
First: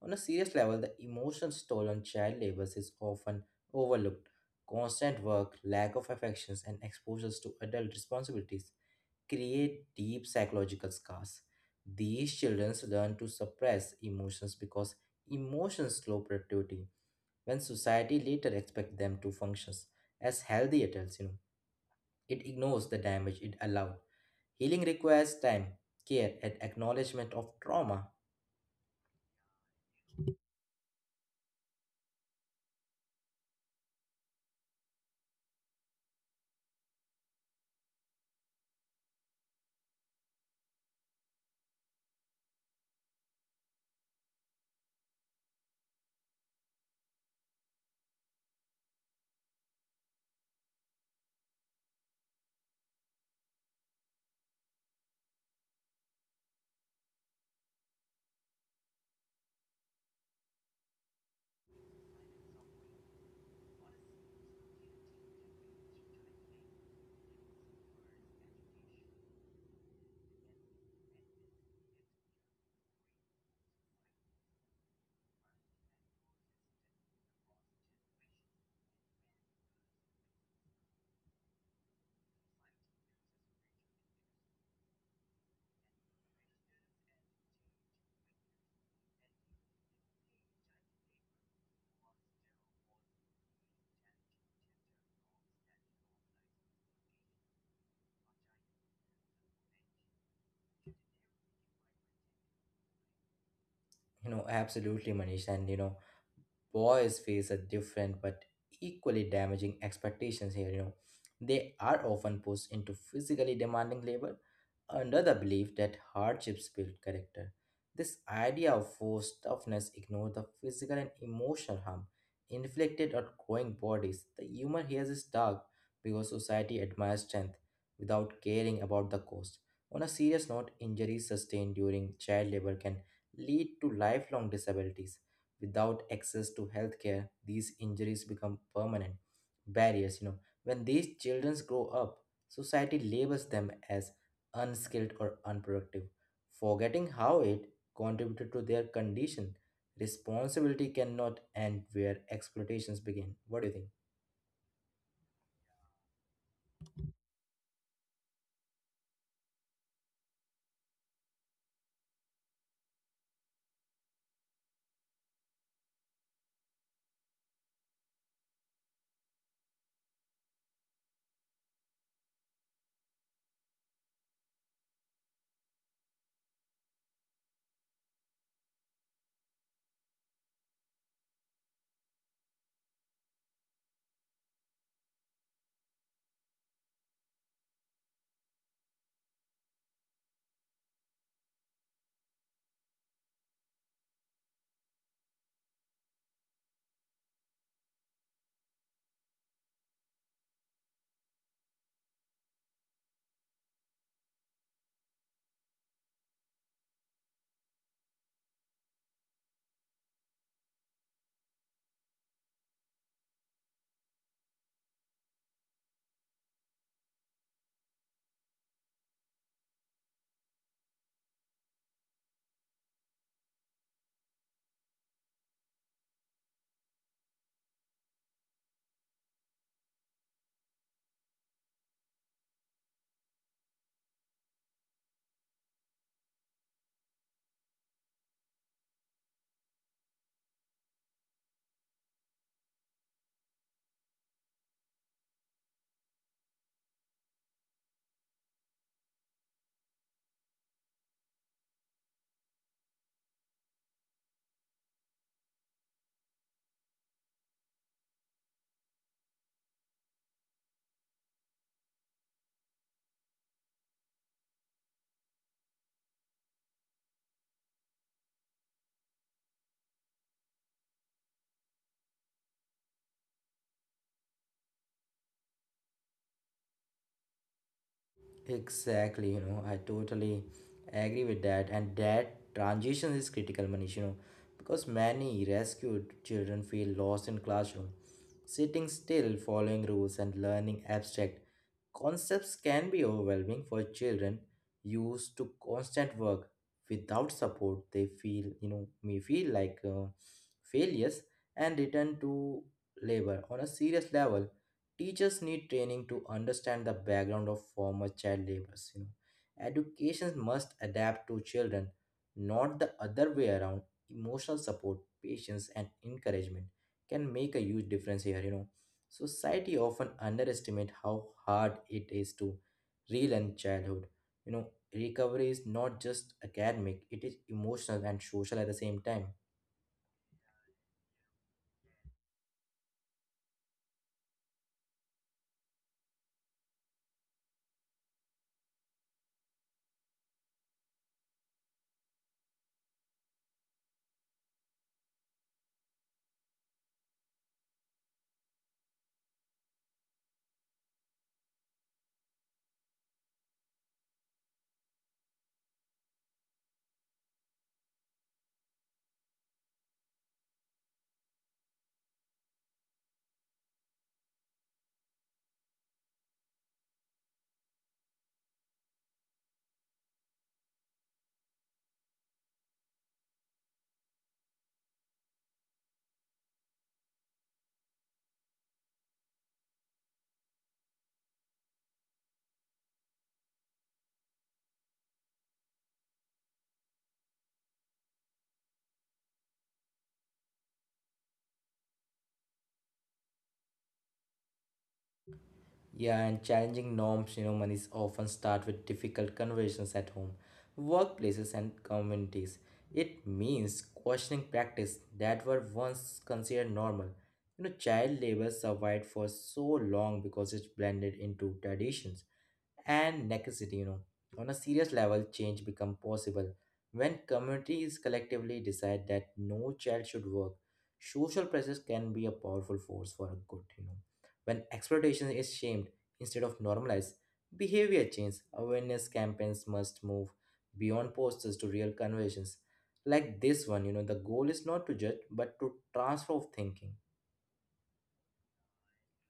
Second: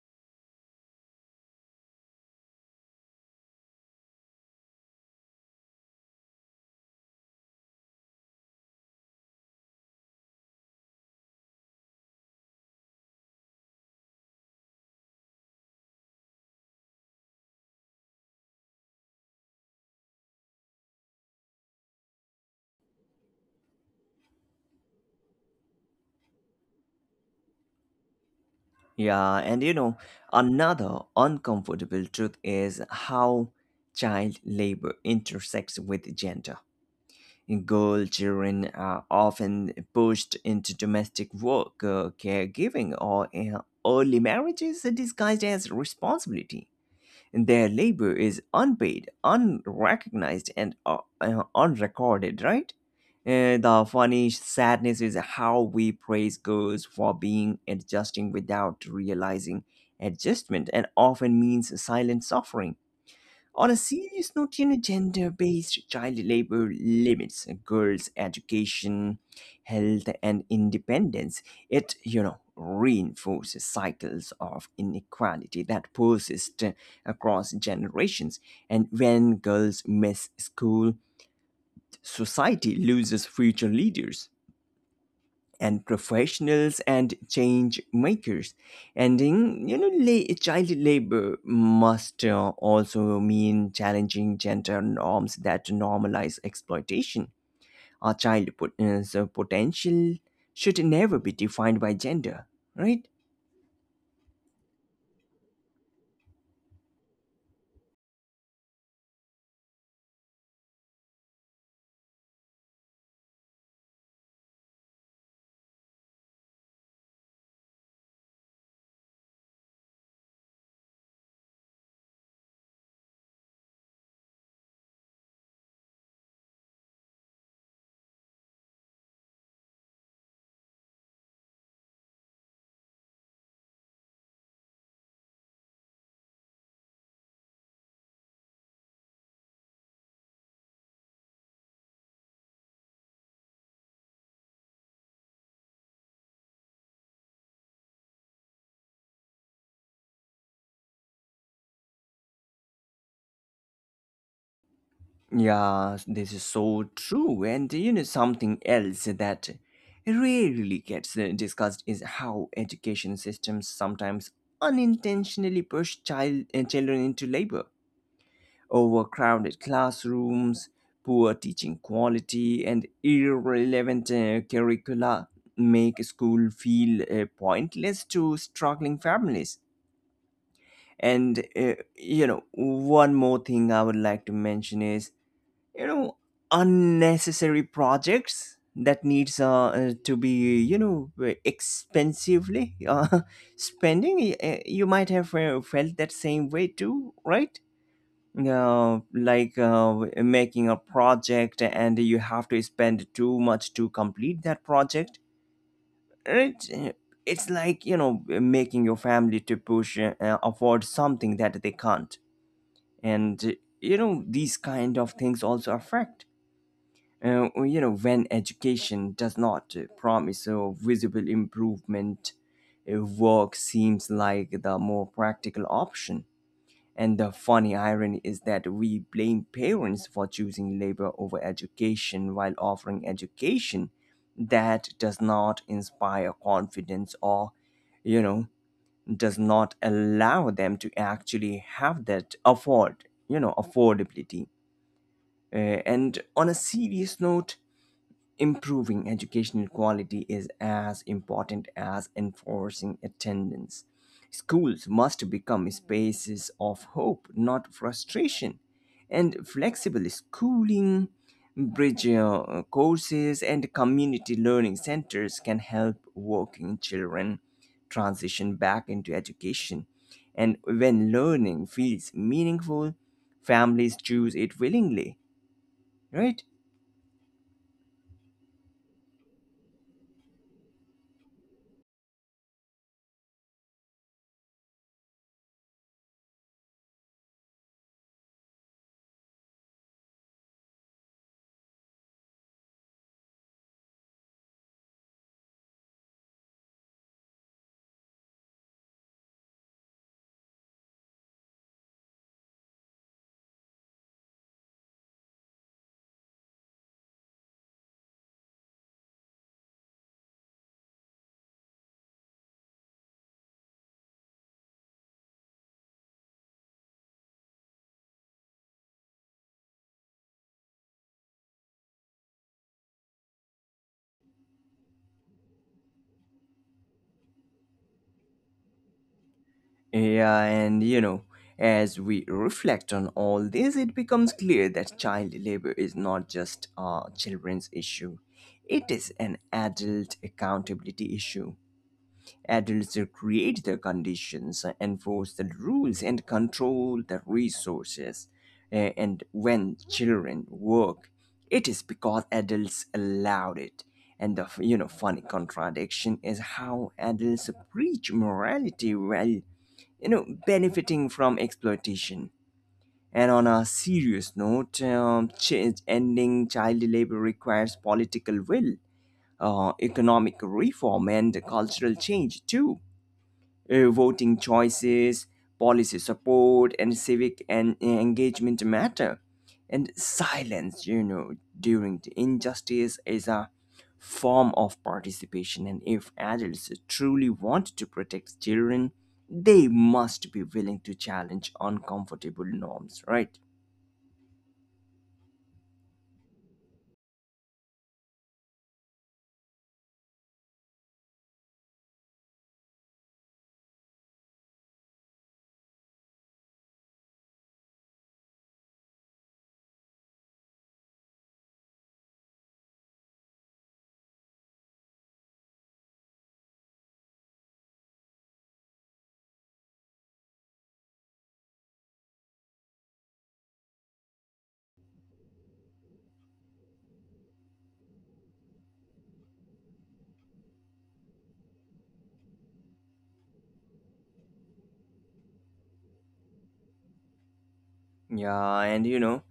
S2: On a serious level, the emotional toll on child labor is often overlooked. Constant work, lack of affections, and exposures to adult responsibilities create deep psychological scars. These children learn to suppress emotions because emotions slow productivity when society later expects them to function as healthy adults, you know. It ignores the damage it allowed. Healing requires time, care, and acknowledgement of trauma.
S1: Yeah, and you know, another uncomfortable truth is how child labor intersects with gender. Girl children are often pushed into domestic work, uh, caregiving, or uh, early marriages disguised as responsibility. Their labor is unpaid, unrecognized, and uh, uh, unrecorded, right? Uh, the funny sadness is how we praise girls for being adjusting without realizing adjustment and often means silent suffering. On a serious note, you know, gender based child labor limits girls' education, health, and independence. It, you know, reinforces cycles of inequality that persist across generations. And when girls miss school, society loses future leaders and professionals and change makers. Ending, you know, la- child labor must uh, also mean challenging gender norms that normalize exploitation. Our child pot- uh, so potential should never be defined by gender, right?
S2: You know, absolutely, Manish. And you know, boys face a different but equally damaging expectations here. You know, they are often pushed into physically demanding labor under the belief that hardships build character. This idea of force toughness ignores the physical and emotional harm inflicted on growing bodies. The humor here is dark because society admires strength without caring about the cost. On a serious note, injuries sustained during child labor can lead to lifelong disabilities. Without access to healthcare, these injuries become permanent barriers. You know, when these children grow up, society labels them as unskilled or unproductive, forgetting how it contributed to their condition. Responsibility cannot end where exploitations begin. What do you think?
S1: Yeah, this is so true. And you know, something else that rarely gets uh, discussed is how education systems sometimes unintentionally push child uh, children into labor. Overcrowded classrooms, poor teaching quality, and irrelevant uh, curricula make school feel uh, pointless to struggling families. And uh, you know, one more thing I would like to mention is, you know, unnecessary projects that needs uh, uh, to be, you know, uh, expensively uh, spending. Y- uh, you might have uh, felt that same way too, right? Uh, like uh, w- making a project and you have to spend too much to complete that project. it, it's like, you know, making your family to push uh, afford something that they can't, and you know these kind of things also affect, uh, you know, when education does not promise a visible improvement, uh, work seems like the more practical option. And the funny irony is that we blame parents for choosing labor over education while offering education that does not inspire confidence, or, you know, does not allow them to actually have that afford, you know, affordability. Uh, and on a serious note, improving educational quality is as important as enforcing attendance. Schools must become spaces of hope, not frustration. And flexible schooling, bridge uh, courses, and community learning centers can help working children transition back into education. And when learning feels meaningful, families choose it willingly, right?
S2: Exactly, you know, I totally agree with that. And that transition is critical, Manish, you know, because many rescued children feel lost in classroom. Sitting still, following rules, and learning abstract concepts can be overwhelming for children used to constant work. Without support, they feel, you know, may feel like uh, failures and return to labor on a serious level. Teachers need training to understand the background of former child laborers. You know, education must adapt to children, not the other way around. Emotional support, patience, and encouragement can make a huge difference here. You know, society often underestimate how hard it is to relearn childhood. You know, recovery is not just academic; it is emotional and social at the same time.
S1: Yeah, and you know, as we reflect on all this, it becomes clear that child labor is not just a children's issue, it is an adult accountability issue. Adults create the conditions, enforce the rules, and control the resources. A- And when children work, it is because adults allowed it. And the, you know, funny contradiction is how adults preach morality well, you know, benefiting from exploitation. And on a serious note, um, ch- ending child labor requires political will, uh, economic reform, and cultural change too. Uh, voting choices, policy support, and civic and engagement matter. And silence, you know, during the injustice is a form of participation. And if adults truly want to protect children, they must be willing to challenge uncomfortable norms, right?
S2: Yeah, and challenging norms, you know, monies often start with difficult conversations at home, workplaces, and communities. It means questioning practice that were once considered normal. You know, child labor survived for so long because it's blended into traditions and necessity, you know on a serious level, change become possible when communities collectively decide that no child should work. Social pressures can be a powerful force for good, you know when exploitation is shamed instead of normalized. Behavior change awareness campaigns must move beyond posters to real conversations like this one, you know the goal is not to judge but to transform thinking.
S1: Yeah, and you know,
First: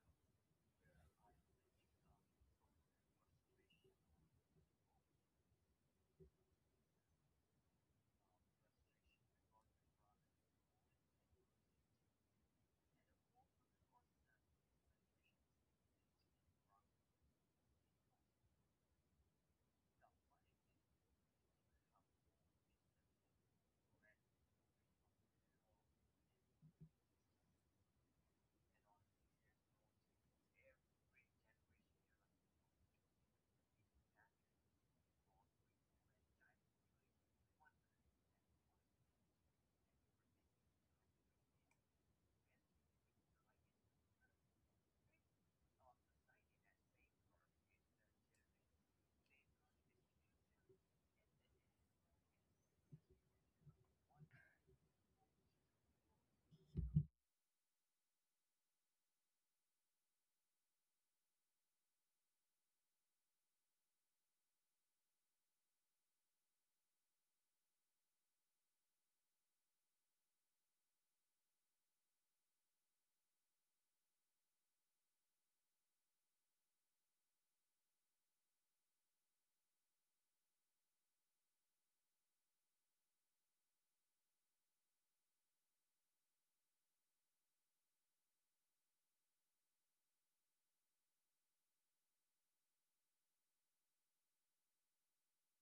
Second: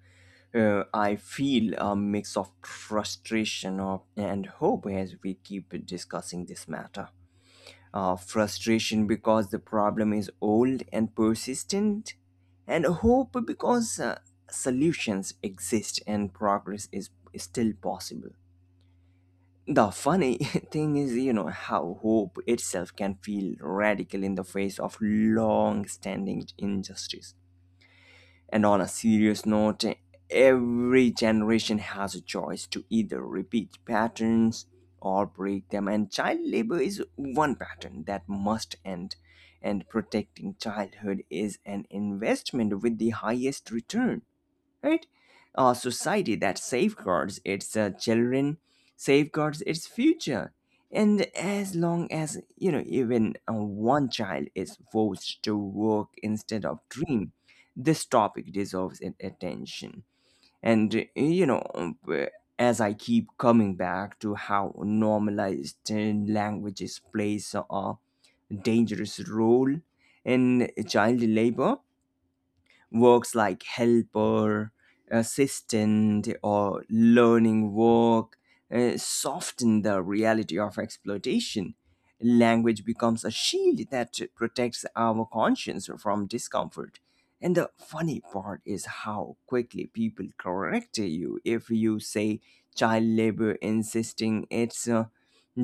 S1: uh, I feel a mix of frustration of, and hope as we keep discussing this matter. Uh, frustration because the problem is old and persistent, and hope because uh, solutions exist and progress is still possible. The funny thing is, you know, how hope itself can feel radical in the face of long standing injustice. And on a serious note, every generation has a choice to either repeat patterns or break them, and child labor is one pattern that must end. And protecting childhood is an investment with the highest return, right? A society that safeguards its uh, children safeguards its future. And as long as, you know, even uh, one child is forced to work instead of dream, this topic deserves a- attention. And, uh, you know, um, uh, as I keep coming back to how normalized uh, languages plays a dangerous role in child labor, works like helper, assistant, or learning work uh, soften the reality of exploitation. Language becomes a shield that protects our conscience from discomfort. And the funny part is how quickly people correct you if you say child labor, insisting it's uh,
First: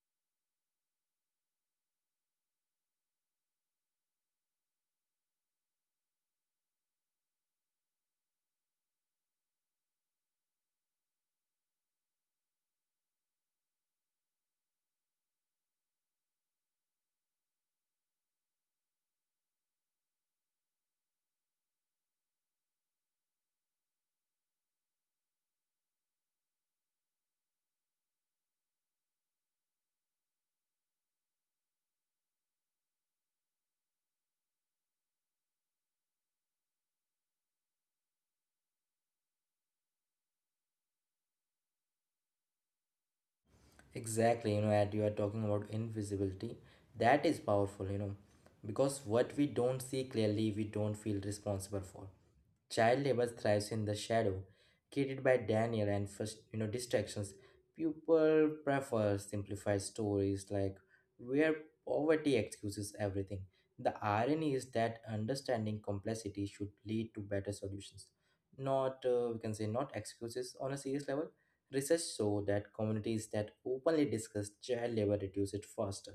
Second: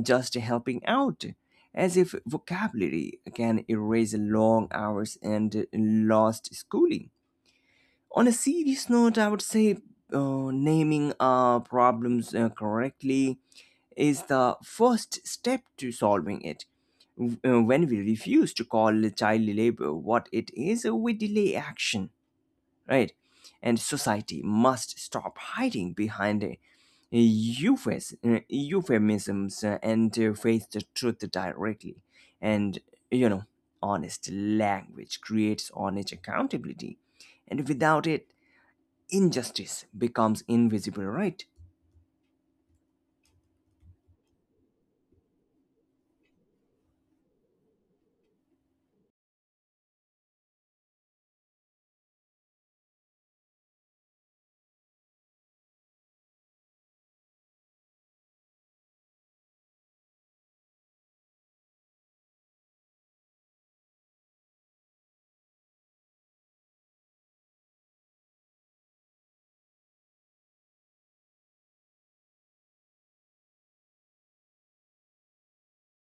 S1: just helping out, as if vocabulary can erase long hours and lost schooling. On a serious note, I would say uh, naming our problems uh, correctly is the first step to solving it. W- uh, When we refuse to call child labor what it is, uh, we delay action, right? And society must stop hiding behind uh, euphas- uh, euphemisms, uh, and uh, face the truth directly. And, you know, honest language creates honest accountability. And without it, injustice becomes invisible, right?
S2: Exactly, you know, and you are talking about invisibility. That is powerful, you know, because what we don't see clearly, we don't feel responsible for. Child labor thrives in the shadow, created by Daniel and first, you know, distractions. People prefer simplified stories like where poverty excuses everything. The irony is that understanding complexity should lead to better solutions, not uh, we can say not excuses on a serious level. Research show that communities that openly discuss child labor reduce it faster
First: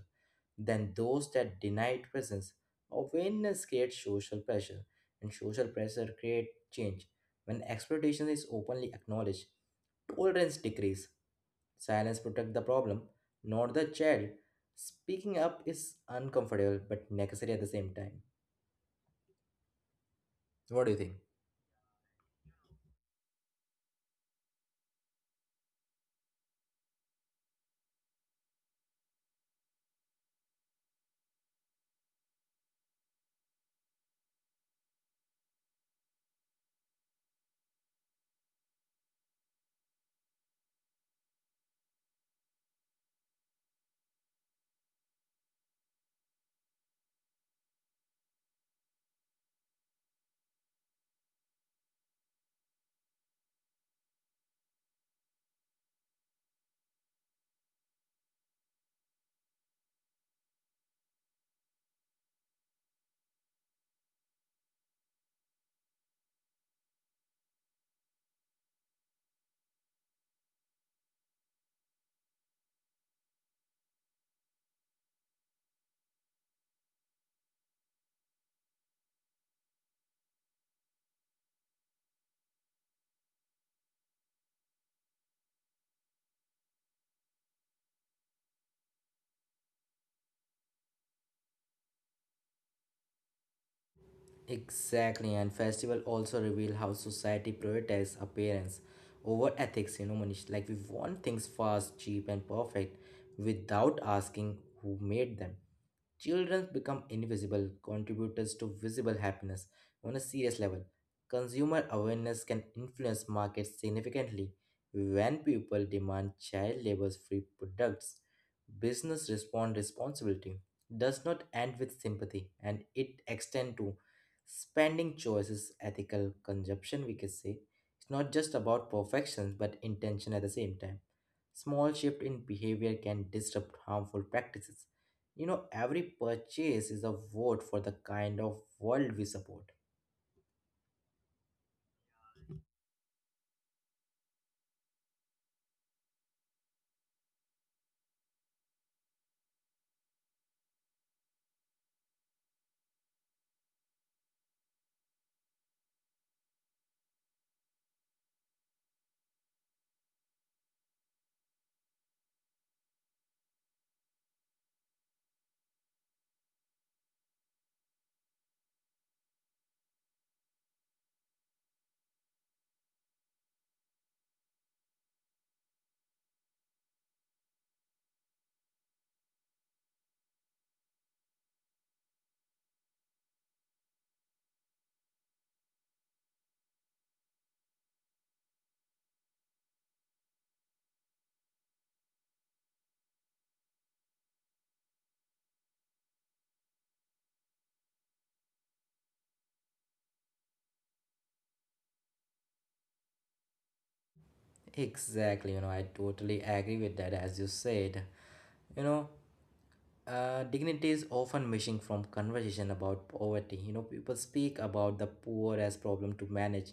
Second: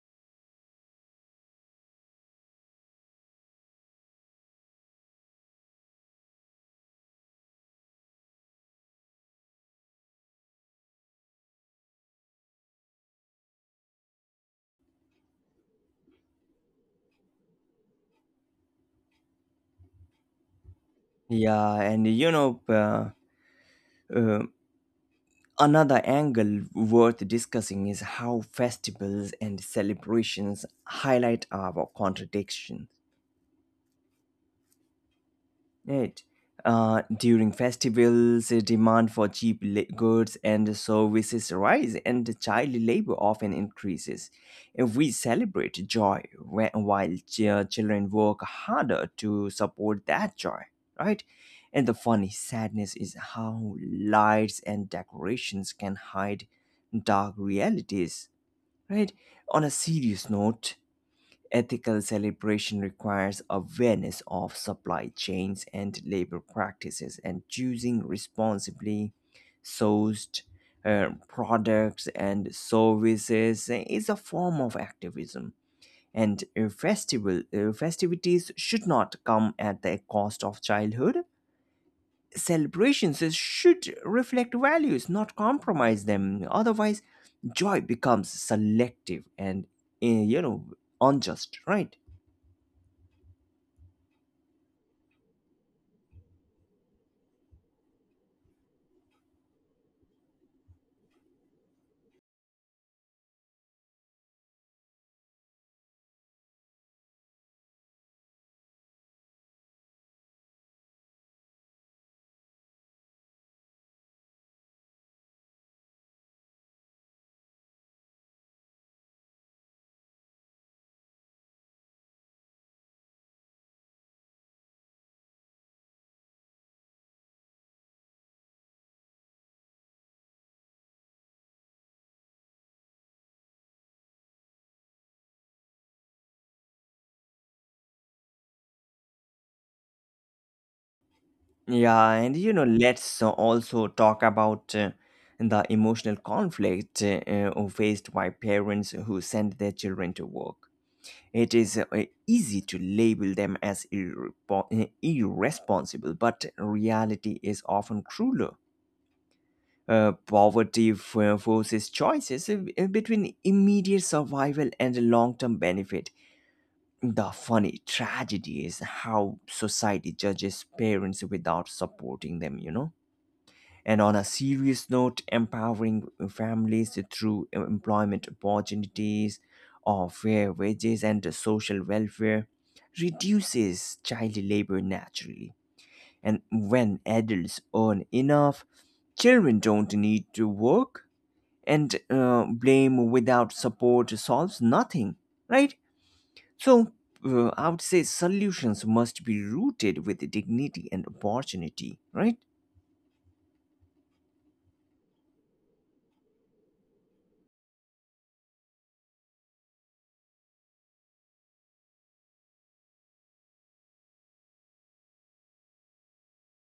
S2: than those that deny it presence. Awareness creates social pressure, and social pressure creates change. When exploitation is openly acknowledged, tolerance decreases. Silence protects the problem, not the child. Speaking up is uncomfortable but necessary at the same time. What do you think?
S1: Yeah, and you know, uh, uh, another angle worth discussing is how festivals and celebrations highlight our contradiction. Right. Uh, during festivals, the demand for cheap la- goods and services rise, and the child labor often increases. If we celebrate joy whe- while ch- uh, children work harder to support that joy, right? And the funny sadness is how lights and decorations can hide dark realities, right? On a serious note, ethical celebration requires awareness of supply chains and labor practices, and choosing responsibly sourced uh, products and services is a form of activism. And uh, festival uh, festivities should not come at the cost of childhood. Celebrations should reflect values, not compromise them. Otherwise, joy becomes selective and, uh, you know unjust, right?
S2: Exactly, and festival also reveal how society prioritizes appearance over ethics. You know, Manish, like we want things fast, cheap, and perfect without asking who made them. Children become invisible contributors to visible happiness on a serious level. Consumer awareness can influence markets significantly. When people demand child labor free products, business respond responsibility does not end with sympathy and it extend to spending choices, ethical consumption we can say. It's not just about perfection but intention at the same time. Small shift in behavior can disrupt harmful practices, you know, every purchase is a vote for the kind of world we support.
S1: Yeah, and you know, let's uh, also talk about uh, the emotional conflict uh, uh, faced by parents who send their children to work. It is uh, easy to label them as irrepo- uh, irresponsible, but reality is often crueler. Uh, poverty f- forces choices uh, between immediate survival and long term benefit. The funny tragedy is how society judges parents without supporting them, you know? And on a serious note, empowering families through employment opportunities or fair wages and social welfare reduces child labor naturally. And when adults earn enough, children don't need to work, and uh, blame without support solves nothing, right? So uh, I would say solutions must be rooted with dignity and opportunity, right?
S2: Exactly, you know, I totally agree with that, as you said. You know, Uh, dignity is often missing from conversation about poverty. You know, people speak about the poor as problem to manage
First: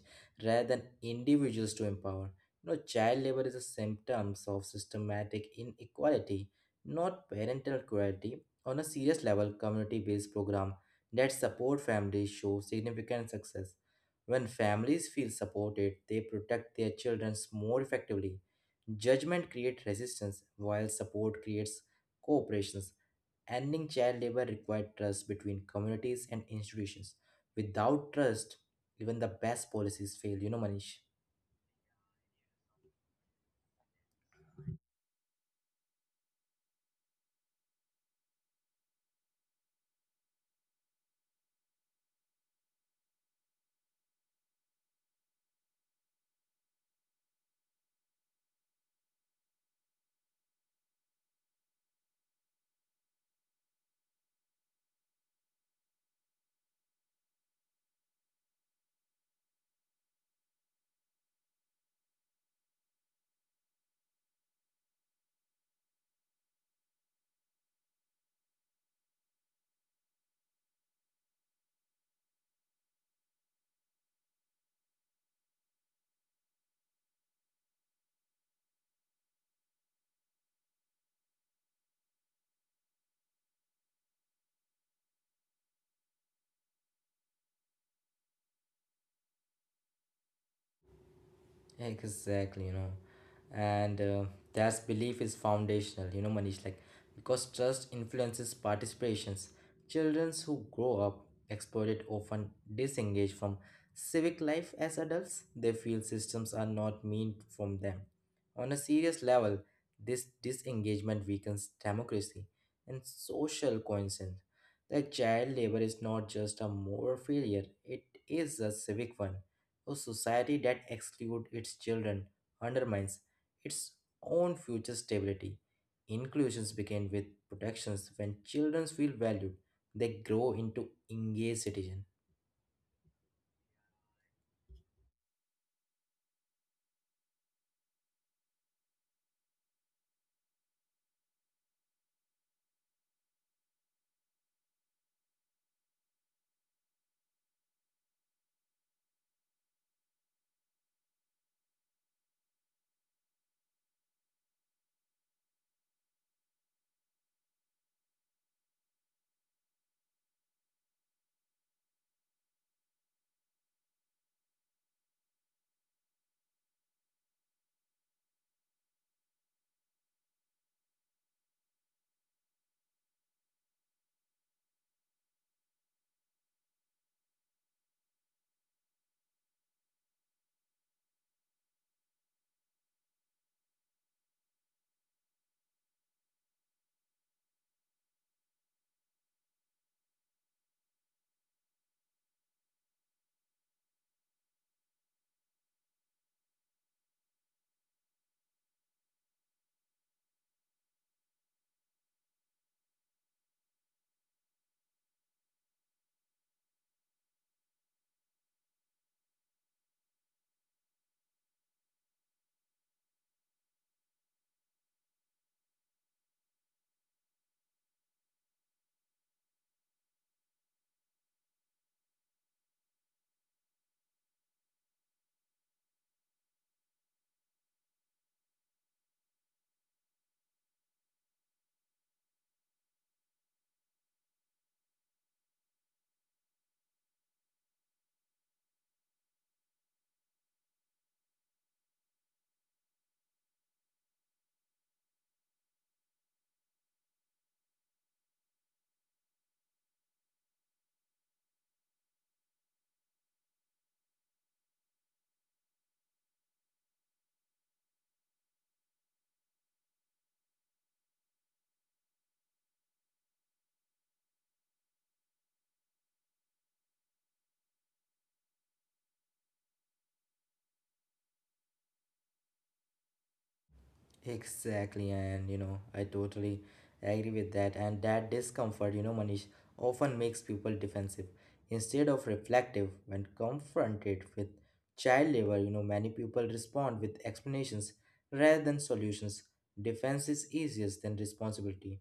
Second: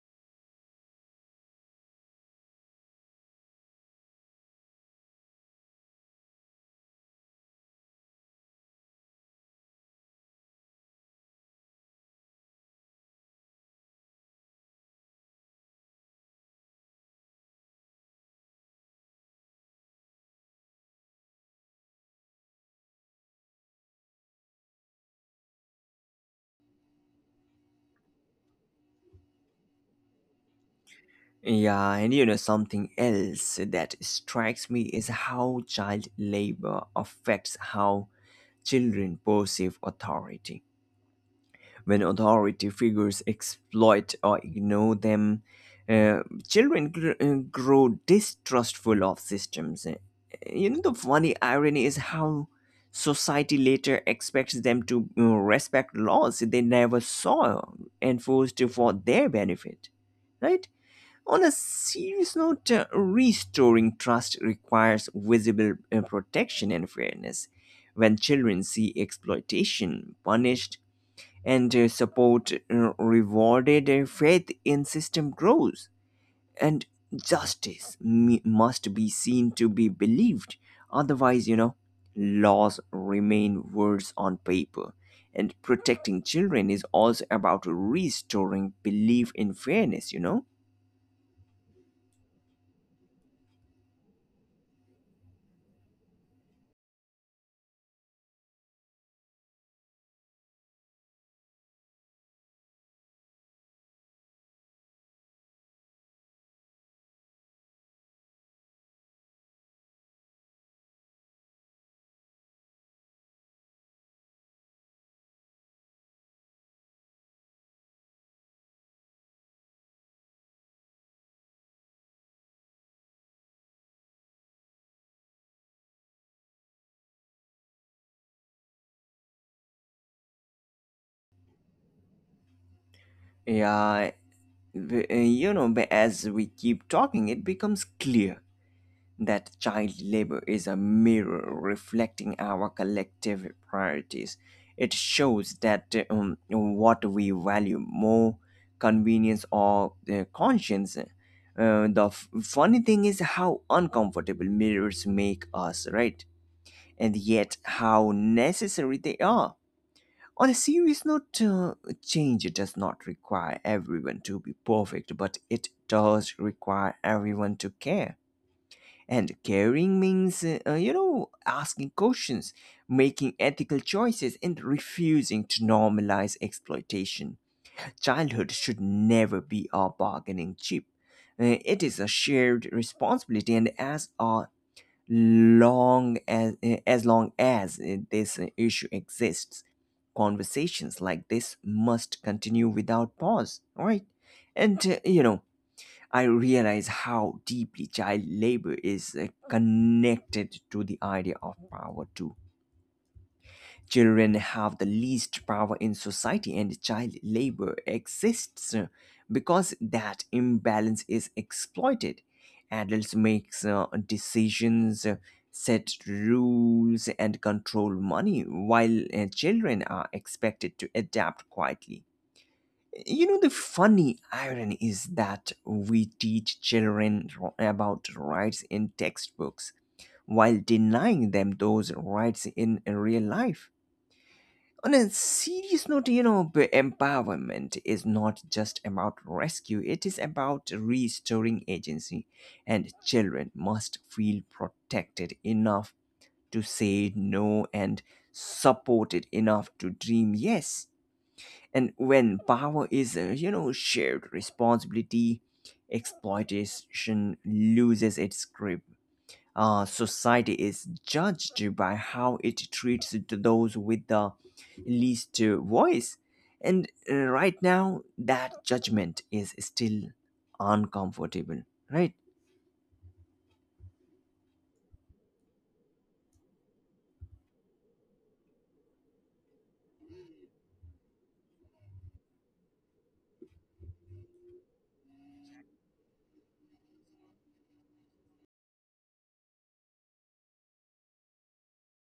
S2: rather than individuals to empower. You know, child labor is a symptom of systematic inequality, not parental cruelty. On a serious level, community-based program that support families show significant success. When families feel supported, they protect their children more effectively. Judgment creates resistance, while support creates cooperations. Ending child labor requires trust between communities and institutions. Without trust, even the best policies fail. You know, Manish.
S1: Yeah, and you know something else that strikes me is how child labor affects how children perceive authority. When authority figures exploit or ignore them, uh, children gr- uh, grow distrustful of systems. Uh, You know, the funny irony is how society later expects them to uh, respect laws they never saw enforced for their benefit, right? On a serious note, uh, restoring trust requires visible uh, protection and fairness. When children see exploitation punished and uh, support uh, rewarded, uh, faith in system grows. And justice me- must be seen to be believed. Otherwise, you know, laws remain words on paper. And protecting children is also about restoring belief in fairness, you know?
S2: Exactly, you know, and uh, that's belief is foundational, you know, Manish. Like, because trust influences participations. Children who grow up exploited often disengage from civic life as adults. They feel systems are not meant from them. On a serious level, this disengagement weakens democracy and social cohesion. The child labor is not just a moral failure; it is a civic one. A society that excludes its children undermines its own future stability. Inclusions begin with protections. When children feel valued, they grow into engaged citizens.
S1: Yeah, b- uh, you know b- as we keep talking it becomes clear that child labor is a mirror reflecting our collective priorities. It shows that uh, um, what we value more, convenience or uh, conscience. Uh, the f- funny thing is how uncomfortable mirrors make us, right? And yet how necessary they are. On a serious note, uh, change does not require everyone to be perfect, but it does require everyone to care. And caring means, uh, uh, you know, asking questions, making ethical choices, and refusing to normalize exploitation. Childhood should never be a bargaining chip. Uh, it is a shared responsibility, and as a long as uh, as long as uh, this uh, issue exists, conversations like this must continue without pause, right? And uh, you know, I realize how deeply child labor is uh, connected to the idea of power too. Children have the least power in society, and child labor exists uh, because that imbalance is exploited. Adults make uh, decisions, uh, set rules, and control money, while uh, children are expected to adapt quietly. You know, the funny irony is that we teach children ro- about rights in textbooks while denying them those rights in real life. On a serious note, you know, b- empowerment is not just about rescue, it is about restoring agency, and children must feel protected enough to say no and supported enough to dream yes. And when power is, uh, you know, shared responsibility, exploitation loses its grip. Uh, society is judged by how it treats th- those with the least uh, voice. And uh, right now, that judgment is still uncomfortable, right?
S2: Exactly, and you know, I totally agree with that. And that discomfort, you know, Manish, often makes people defensive instead of reflective. When confronted with child labor, you know, many people respond with explanations rather than solutions. Defense is easier than responsibility.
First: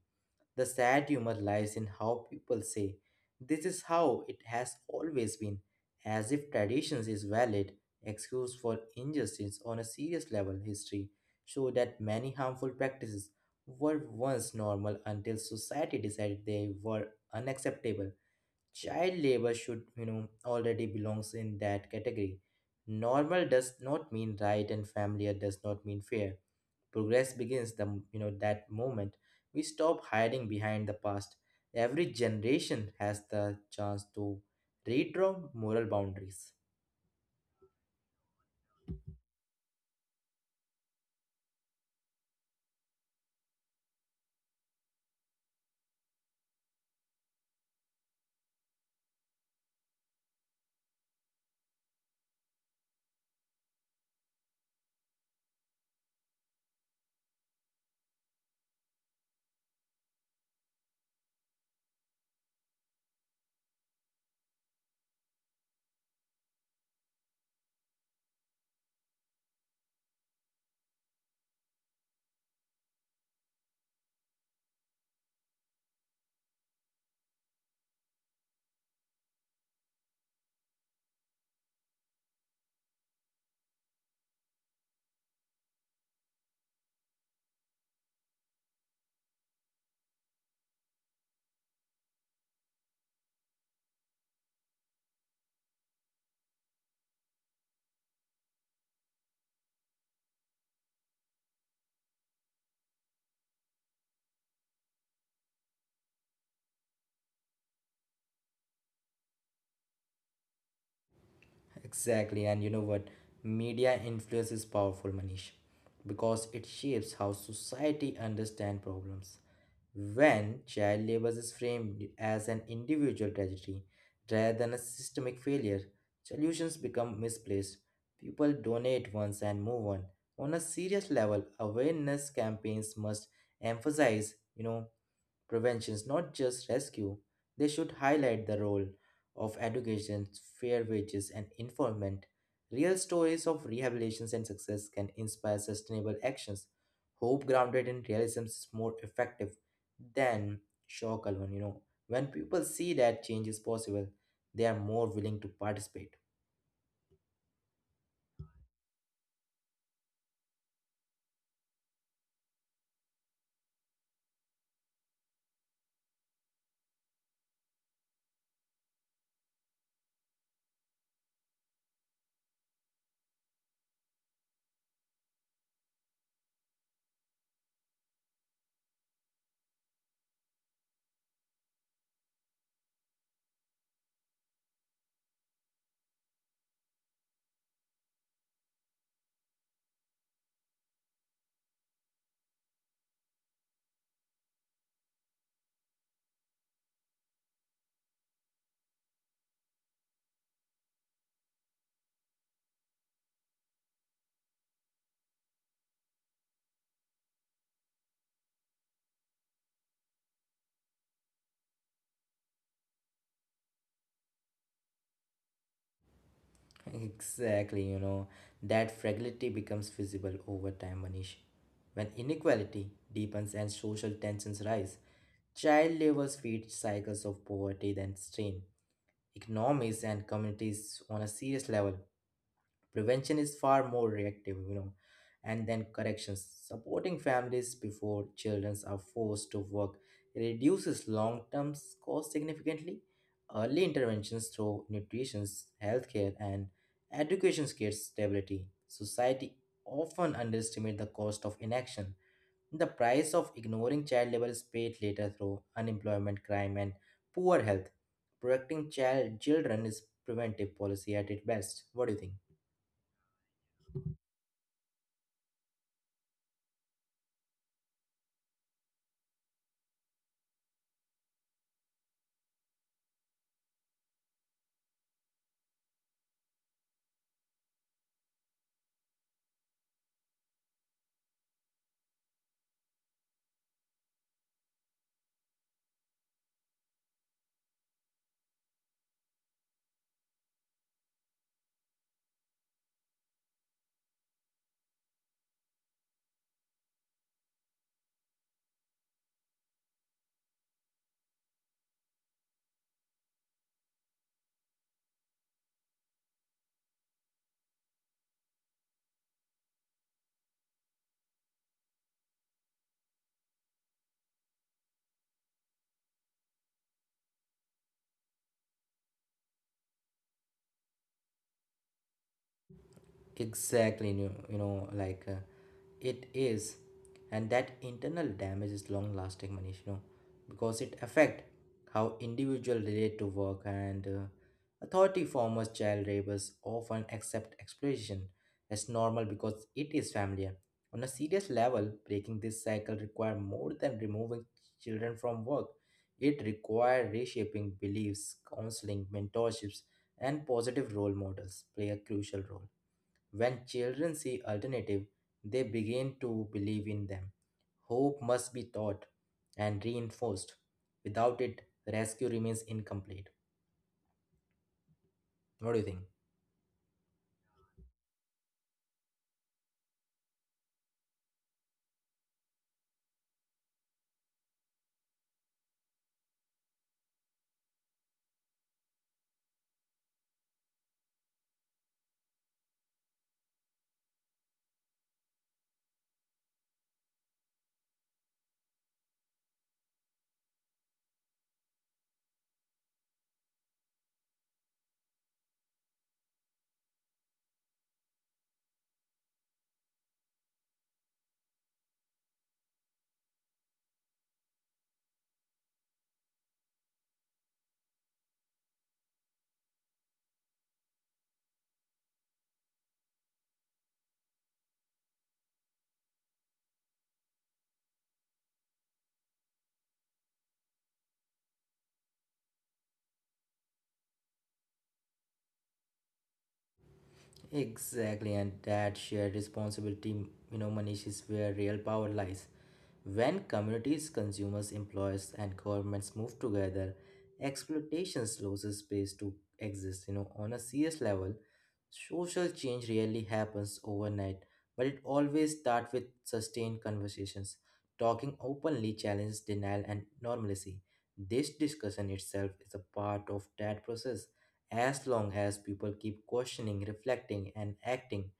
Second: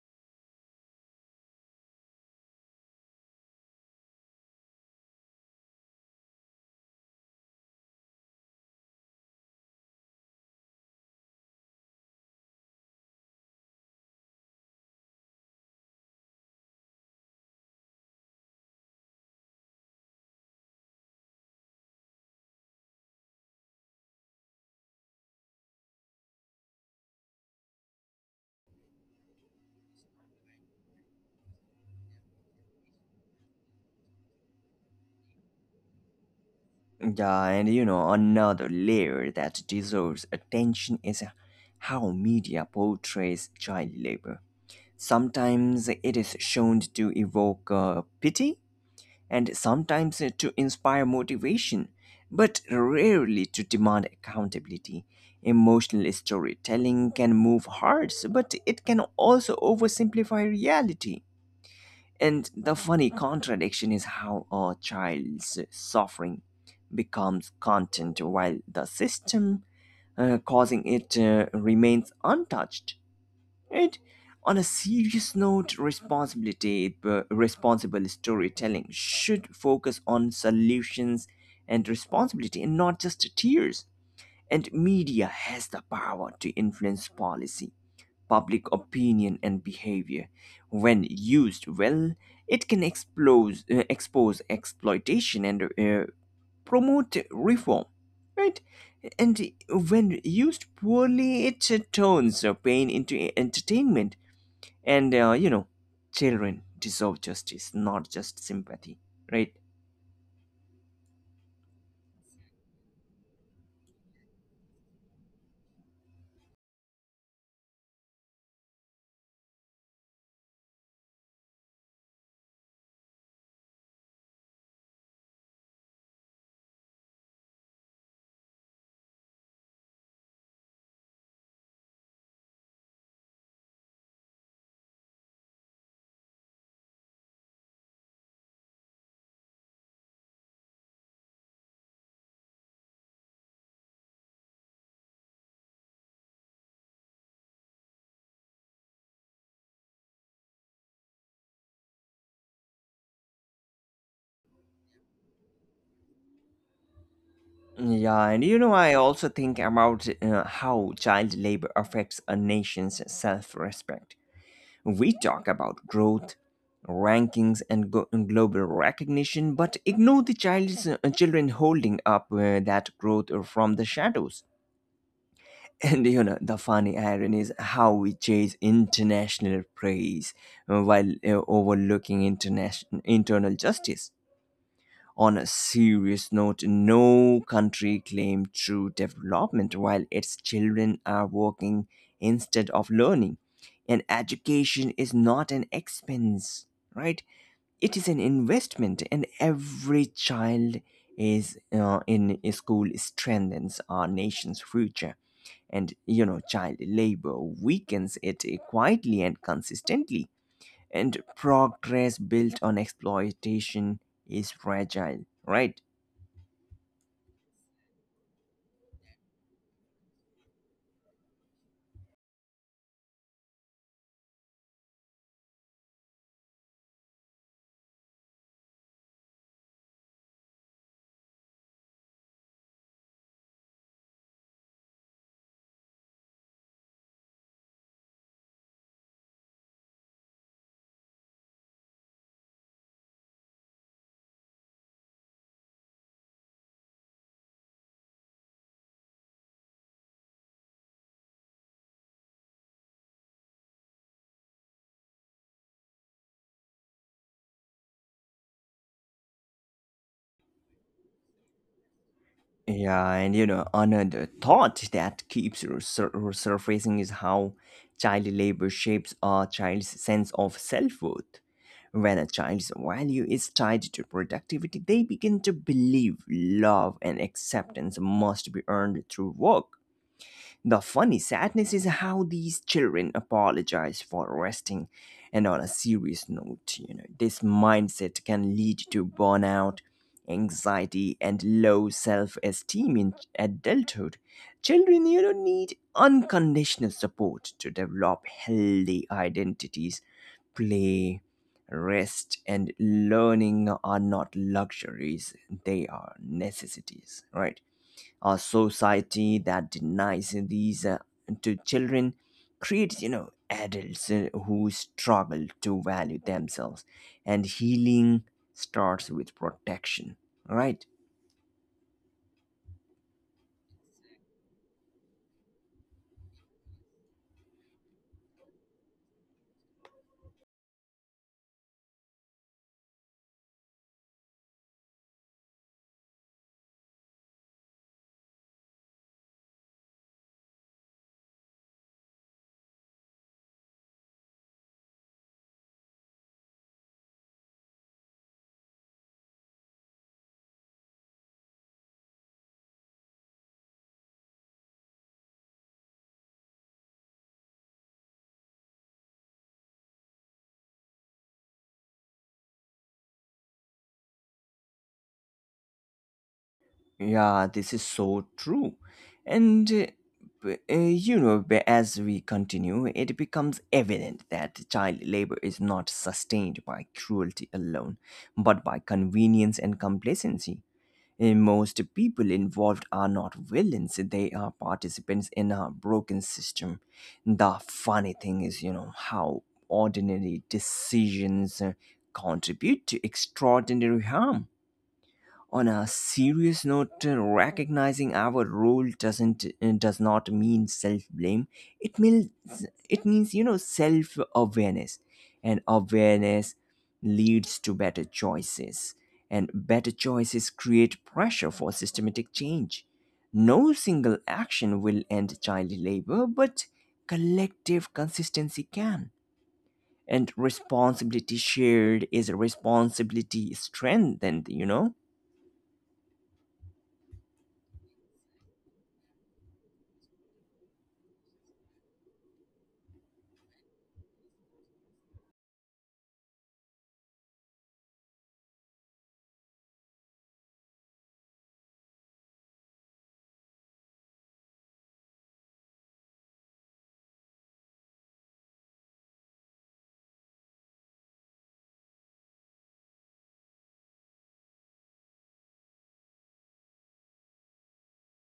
S2: The sad humor lies in how people say, this is how it has always been, as if traditions is valid excuse for injustice on a serious level. History show that many harmful practices were once normal until society decided they were unacceptable. Child labor should, you know, already belongs in that category. Normal does not mean right and familiar does not mean fair. Progress begins the m- you know that moment we stop hiding behind the past. Every generation has the chance to redraw moral boundaries.
S1: Yeah, and you know, another layer that deserves attention is how media portrays child labor. Sometimes it is shown to evoke uh, pity, and sometimes uh, to inspire motivation, but rarely to demand accountability. Emotional storytelling can move hearts, but it can also oversimplify reality. And the funny contradiction is how a child's suffering becomes content while the system uh, causing it uh, remains untouched. And on a serious note, responsibility, uh, responsible storytelling should focus on solutions and responsibility and not just tears. And media has the power to influence policy, public opinion, and behavior. When used well, it can expose, uh, expose exploitation and uh, promote reform. Right? And when used poorly, it turns pain into entertainment. And uh, you know, children deserve justice, not just sympathy, right?
S2: Exactly, and you know what? Media influence is powerful, Manish, because it shapes how society understand problems. When child labor is framed as an individual tragedy rather than a systemic failure, solutions become misplaced. People donate once and move on. On a serious level, awareness campaigns must emphasize, you know, prevention is not just rescue, they should highlight the role of education, fair wages, and environment. Real stories of rehabilitations and success can inspire sustainable actions. Hope grounded in realism is more effective than shock alone. You know, when people see that change is possible, they are more willing to participate.
S1: Yeah, and you know, I also think about uh, how child labor affects a nation's self-respect. We talk about growth, rankings, and go- and global recognition, but ignore the child's uh, children holding up uh, that growth from the shadows. And you know, the funny irony is how we chase international praise, uh, while uh, overlooking international internal justice. On a serious note, no country claimed true development while its children are working instead of learning. And education is not an expense, right? It is an investment, and every child is uh, in school strengthens our nation's future. And you know, child labor weakens it quietly and consistently. And progress built on exploitation is fragile, right?
S2: Exactly, you know, that fragility becomes visible over time, Manish. When inequality deepens and social tensions rise, child labors feed cycles of poverty and strain economies and communities on a serious level. Prevention is far more reactive, you know, and then corrections. Supporting families before children are forced to work reduces long term costs significantly. Early interventions through nutrition, healthcare, and education creates stability. Society often underestimates the cost of inaction. The price of ignoring child labor is paid later through unemployment, crime, and poor health. Protecting child children is preventive policy at its best. What do you think?
S1: Yeah, and you know, another thought that keeps resur- resurfacing is how child labor shapes a child's sense of self worth. When a child's value is tied to productivity, they begin to believe love and acceptance must be earned through work. The funny sadness is how these children apologize for resting. And on a serious note, you know, this mindset can lead to burnout, anxiety, and low self-esteem in adulthood. Children, you know, need unconditional support to develop healthy identities. Play, rest, and learning are not luxuries; they are necessities, right? A society that denies these uh, to children creates, you know, adults uh, who struggle to value themselves, and healing starts with protection, right?
S2: Exactly, you know, you know like uh, it is. And that internal damage is long lasting, Manish, you know because it affect how individual relate to work and uh, authority. Former child rapists often accept exploitation as normal because it is familiar. On a serious level, breaking this cycle require more than removing children from work. It require reshaping beliefs, counseling, mentorships, and positive role models play a crucial role. When children see alternative, they begin to believe in them. Hope must be taught and reinforced. Without it, rescue remains incomplete. What do you think?
S1: Yeah, this is so true. And uh, b- uh, you know b- as we continue it becomes evident that child labor is not sustained by cruelty alone but by convenience and complacency. Eh, Most people involved are not villains, they are participants in a broken system. The funny thing is, you know, how ordinary decisions uh, contribute to extraordinary harm. On a serious note, uh, recognizing our role doesn't uh, does not mean self blame. it means it means, you know, self awareness, and awareness leads to better choices, and better choices create pressure for systematic change. No single action will end child labor, but collective consistency can. And responsibility shared is responsibility strengthened, you know.
S2: Exactly, and that shared responsibility, you know, Manish, is where real power lies. When communities, consumers, employers, and governments move together, exploitation loses space to exist. You know, on a serious level, social change rarely happens overnight, but it always starts with sustained conversations. Talking openly challenges denial and normalcy. This discussion itself is a part of that process. As long as people keep questioning, reflecting, and acting,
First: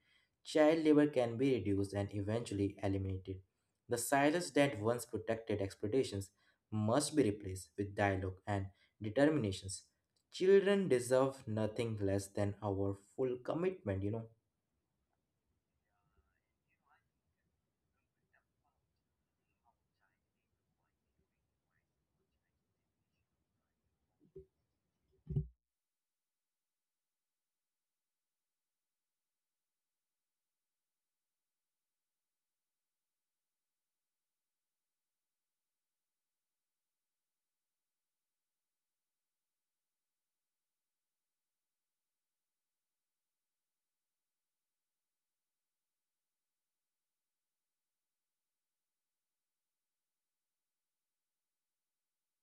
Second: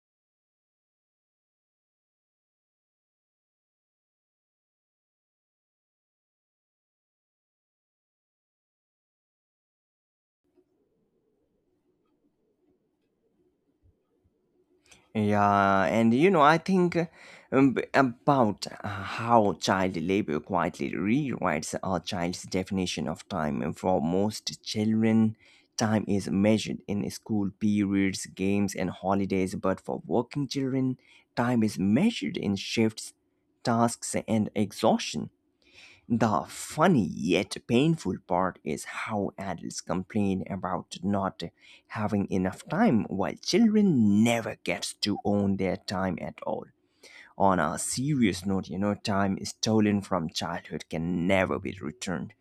S2: child labor can be reduced and eventually eliminated. The silence that once protected expectations must be replaced with dialogue and determinations. Children deserve nothing less than our full commitment, you know.
S1: Yeah, and you know, I think uh, um, b- about uh, how child labor quietly rewrites our child's definition of time. And for most children, time is measured in school periods, games, and holidays. But for working children, time is measured in shifts, tasks, and exhaustion. The funny yet painful part is how adults complain about not having enough time while children never get to own their time at all. On a serious note, you know, time stolen from childhood can never be returned.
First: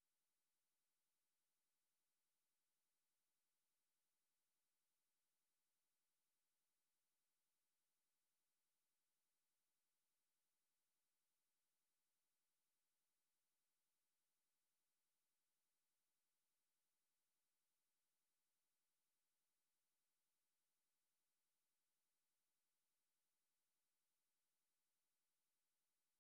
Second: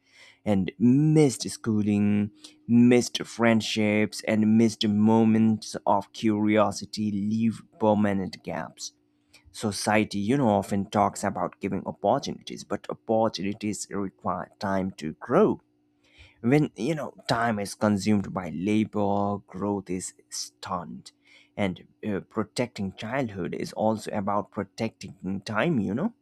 S1: And missed schooling, missed friendships, and missed moments of curiosity leave permanent gaps. Society, you know, often talks about giving opportunities, but opportunities require time to grow. When, you know, time is consumed by labor, growth is stunned. And uh, protecting childhood is also about protecting time, you know.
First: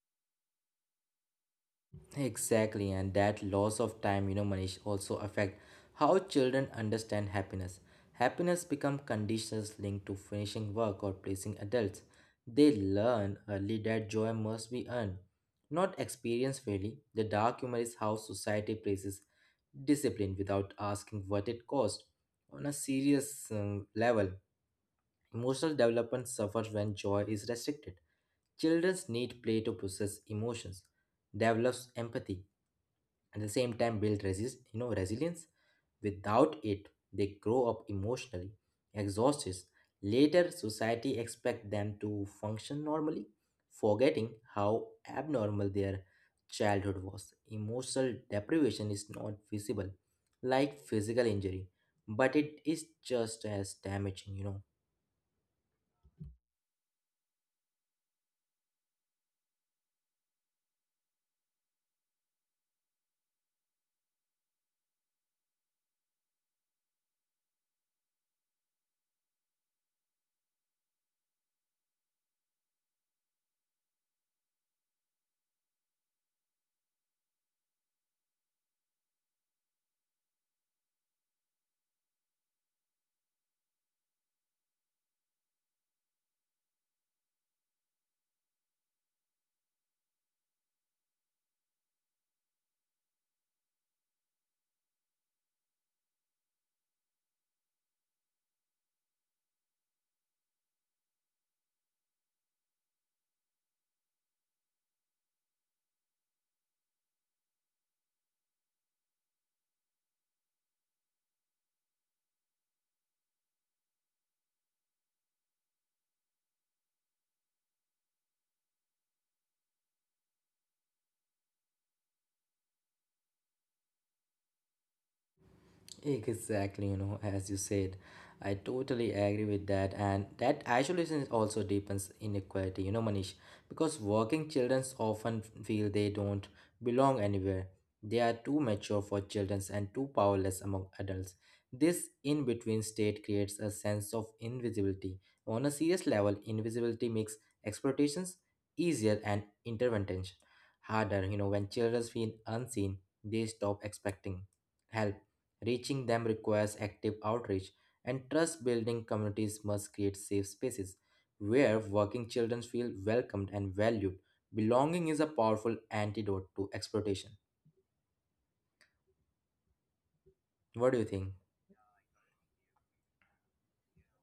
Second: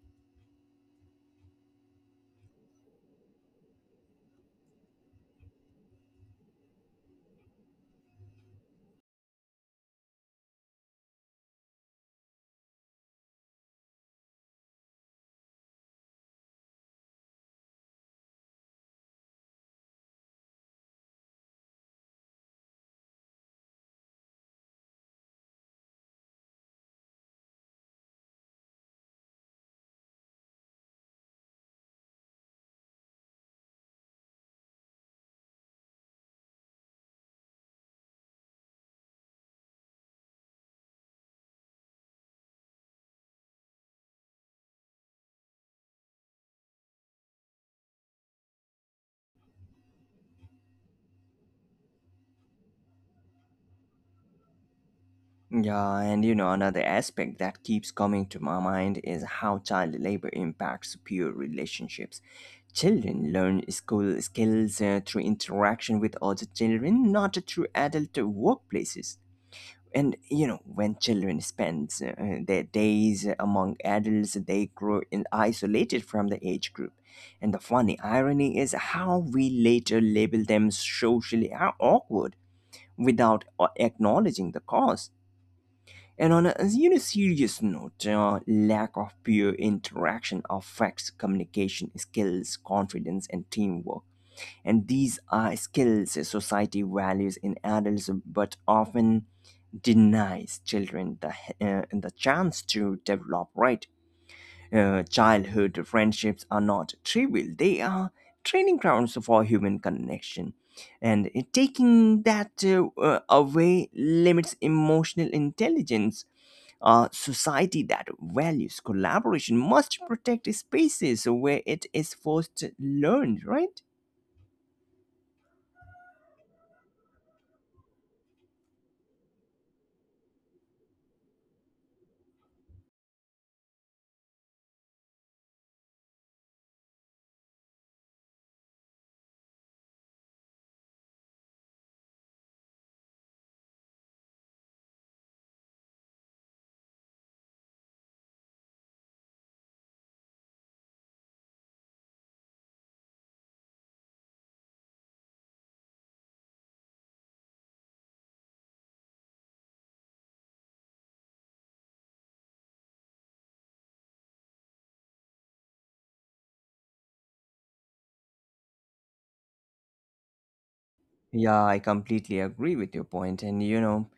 S2: Exactly, and that loss of time, you know, Manish, also affect how children understand happiness. Happiness become conditions linked to finishing work or pleasing adults. They learn early that joy must be earned, not experienced fairly. The dark humor is how society places discipline without asking what it cost. On a serious um, level, emotional development suffers when joy is restricted. Children need play to process emotions, develops empathy, at the same time build resist, you know, resilience. Without it, they grow up emotionally exhausted. Later, society expect them to function normally, forgetting how abnormal their childhood was. Emotional deprivation is not visible like physical injury, but it is just as damaging, you know.
S1: Yeah, and you know, another aspect that keeps coming to my mind is how child labor impacts peer relationships. Children learn school skills uh, through interaction with other children, not through adult workplaces. And you know, when children spend uh, their days among adults, they grow in isolated from the age group. And the funny irony is how we later label them socially awkward without uh, acknowledging the cause. And on a, you know, serious note, uh, lack of peer interaction affects communication skills, confidence, and teamwork. And these are skills society values in adults, but often denies children the uh, the chance to develop. Right? Uh, childhood friendships are not trivial; they are training grounds for human connection. And uh, taking that uh, uh, away limits emotional intelligence. A society that values collaboration must protect spaces where it is first learned, right?
S2: Exactly, you know, as you said, I totally agree with that, and that isolation also deepens inequality, you know, Manish, because working children often feel they don't belong anywhere. They are too mature for children and too powerless among adults. This in between state creates a sense of invisibility. On a serious level, invisibility makes exploitations easier and intervention harder. You know, when children feel unseen, they stop expecting help. Reaching them requires active outreach, and trust building communities must create safe spaces where working children feel welcomed and valued. Belonging is a powerful antidote to exploitation. What do you think?
S1: Yeah, I completely agree with your point, and you know,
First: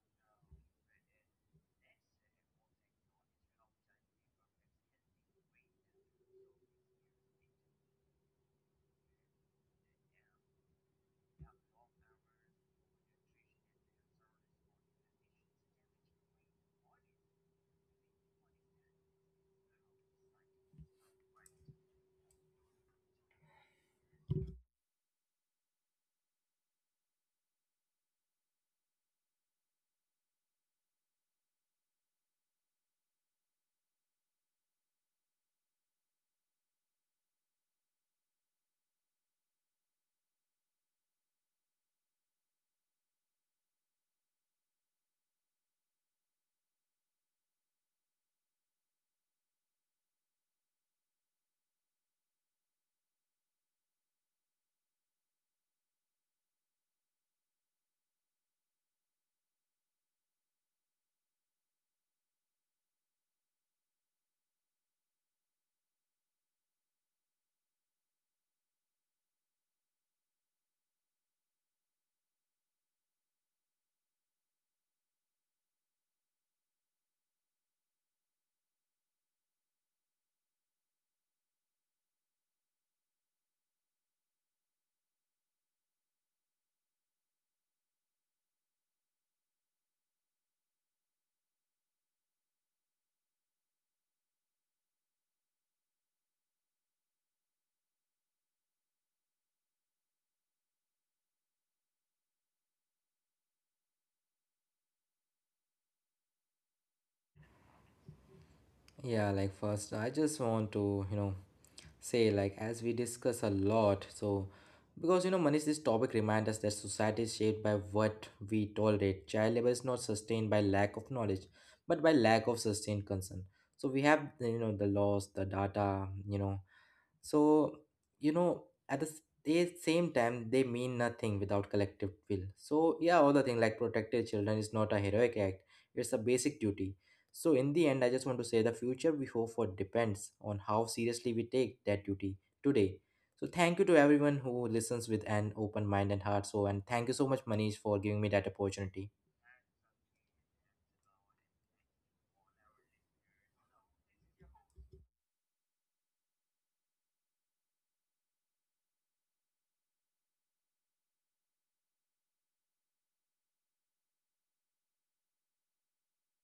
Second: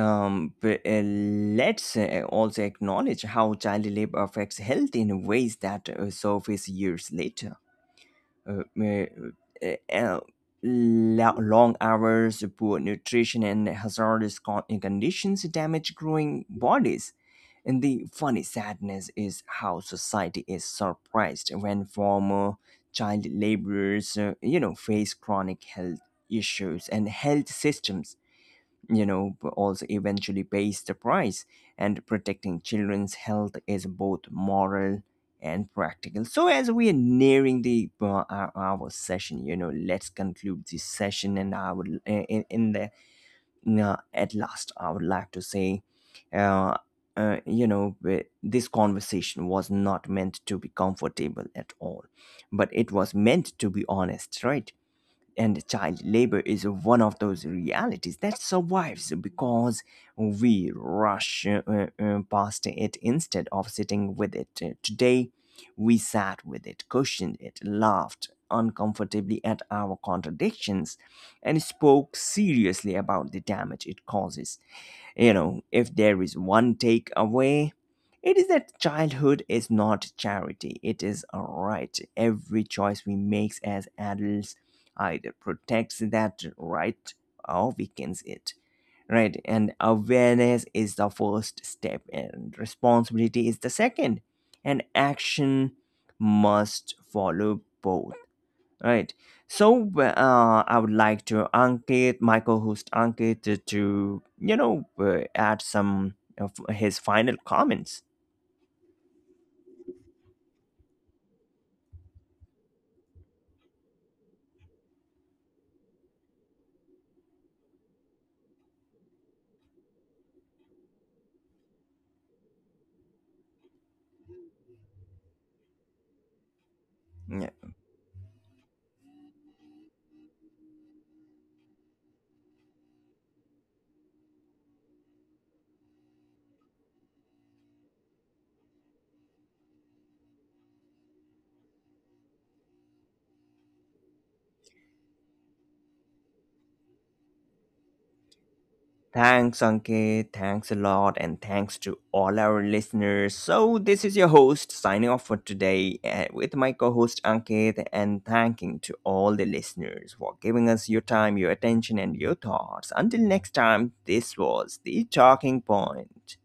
S1: um, but, uh, let's uh, also acknowledge how child labor affects health in ways that uh, surface years later. uh, me, uh, uh, lo- Long hours, poor nutrition, and hazardous con- conditions damage growing bodies. And the funny sadness is how society is surprised when former child laborers, uh, you know, face chronic health issues, and health systems, you know, also eventually pays the price. And protecting children's health is both moral and practical. So, as we are nearing the uh, our, our session, you know, let's conclude this session. And I would, uh, in, in the uh, at last, I would like to say, uh, uh, you know, w- this conversation was not meant to be comfortable at all, but it was meant to be honest, right? And child labor is one of those realities that survives because we rush uh, uh, uh, past it instead of sitting with it. Uh, Today, we sat with it, cushioned it, laughed uncomfortably at our contradictions, and spoke seriously about the damage it causes. You know, if there is one takeaway, it is that childhood is not charity, it is a right. Every choice we make as adults either protects that right or weakens it. Right, and awareness is the first step, and responsibility is the second, and action must follow both. Right. So uh, uh, I would like to Ankit, Michael host Ankit to, to, you know, uh, add some of his final comments.
S2: Yeah, like first, I just want to, you know, say like as we discuss a lot, so because you know, Manish, this topic reminds us that society is shaped by what we tolerate. Child labor is not sustained by lack of knowledge, but by lack of sustained concern. So we have, you know, the laws, the data, you know,
S1: Yeah.
S2: so, you know, at the s- they- same time, they mean nothing without collective will. So, yeah, all the thing like protecting children is not a heroic act, it's a basic duty. So, in the end, I just want to say the future we hope for depends on how seriously we take that duty today. So, thank you to everyone who listens with an open mind and heart. So, and thank you so much, Manish, for giving me that opportunity.
S1: Thanks, Ankit. Thanks a lot. And thanks to all our listeners. So, this is your host signing off for today uh, with my co host Ankit. And thanking to all the listeners for giving us your time, your attention, and your thoughts. Until next time, this was The Talking Point.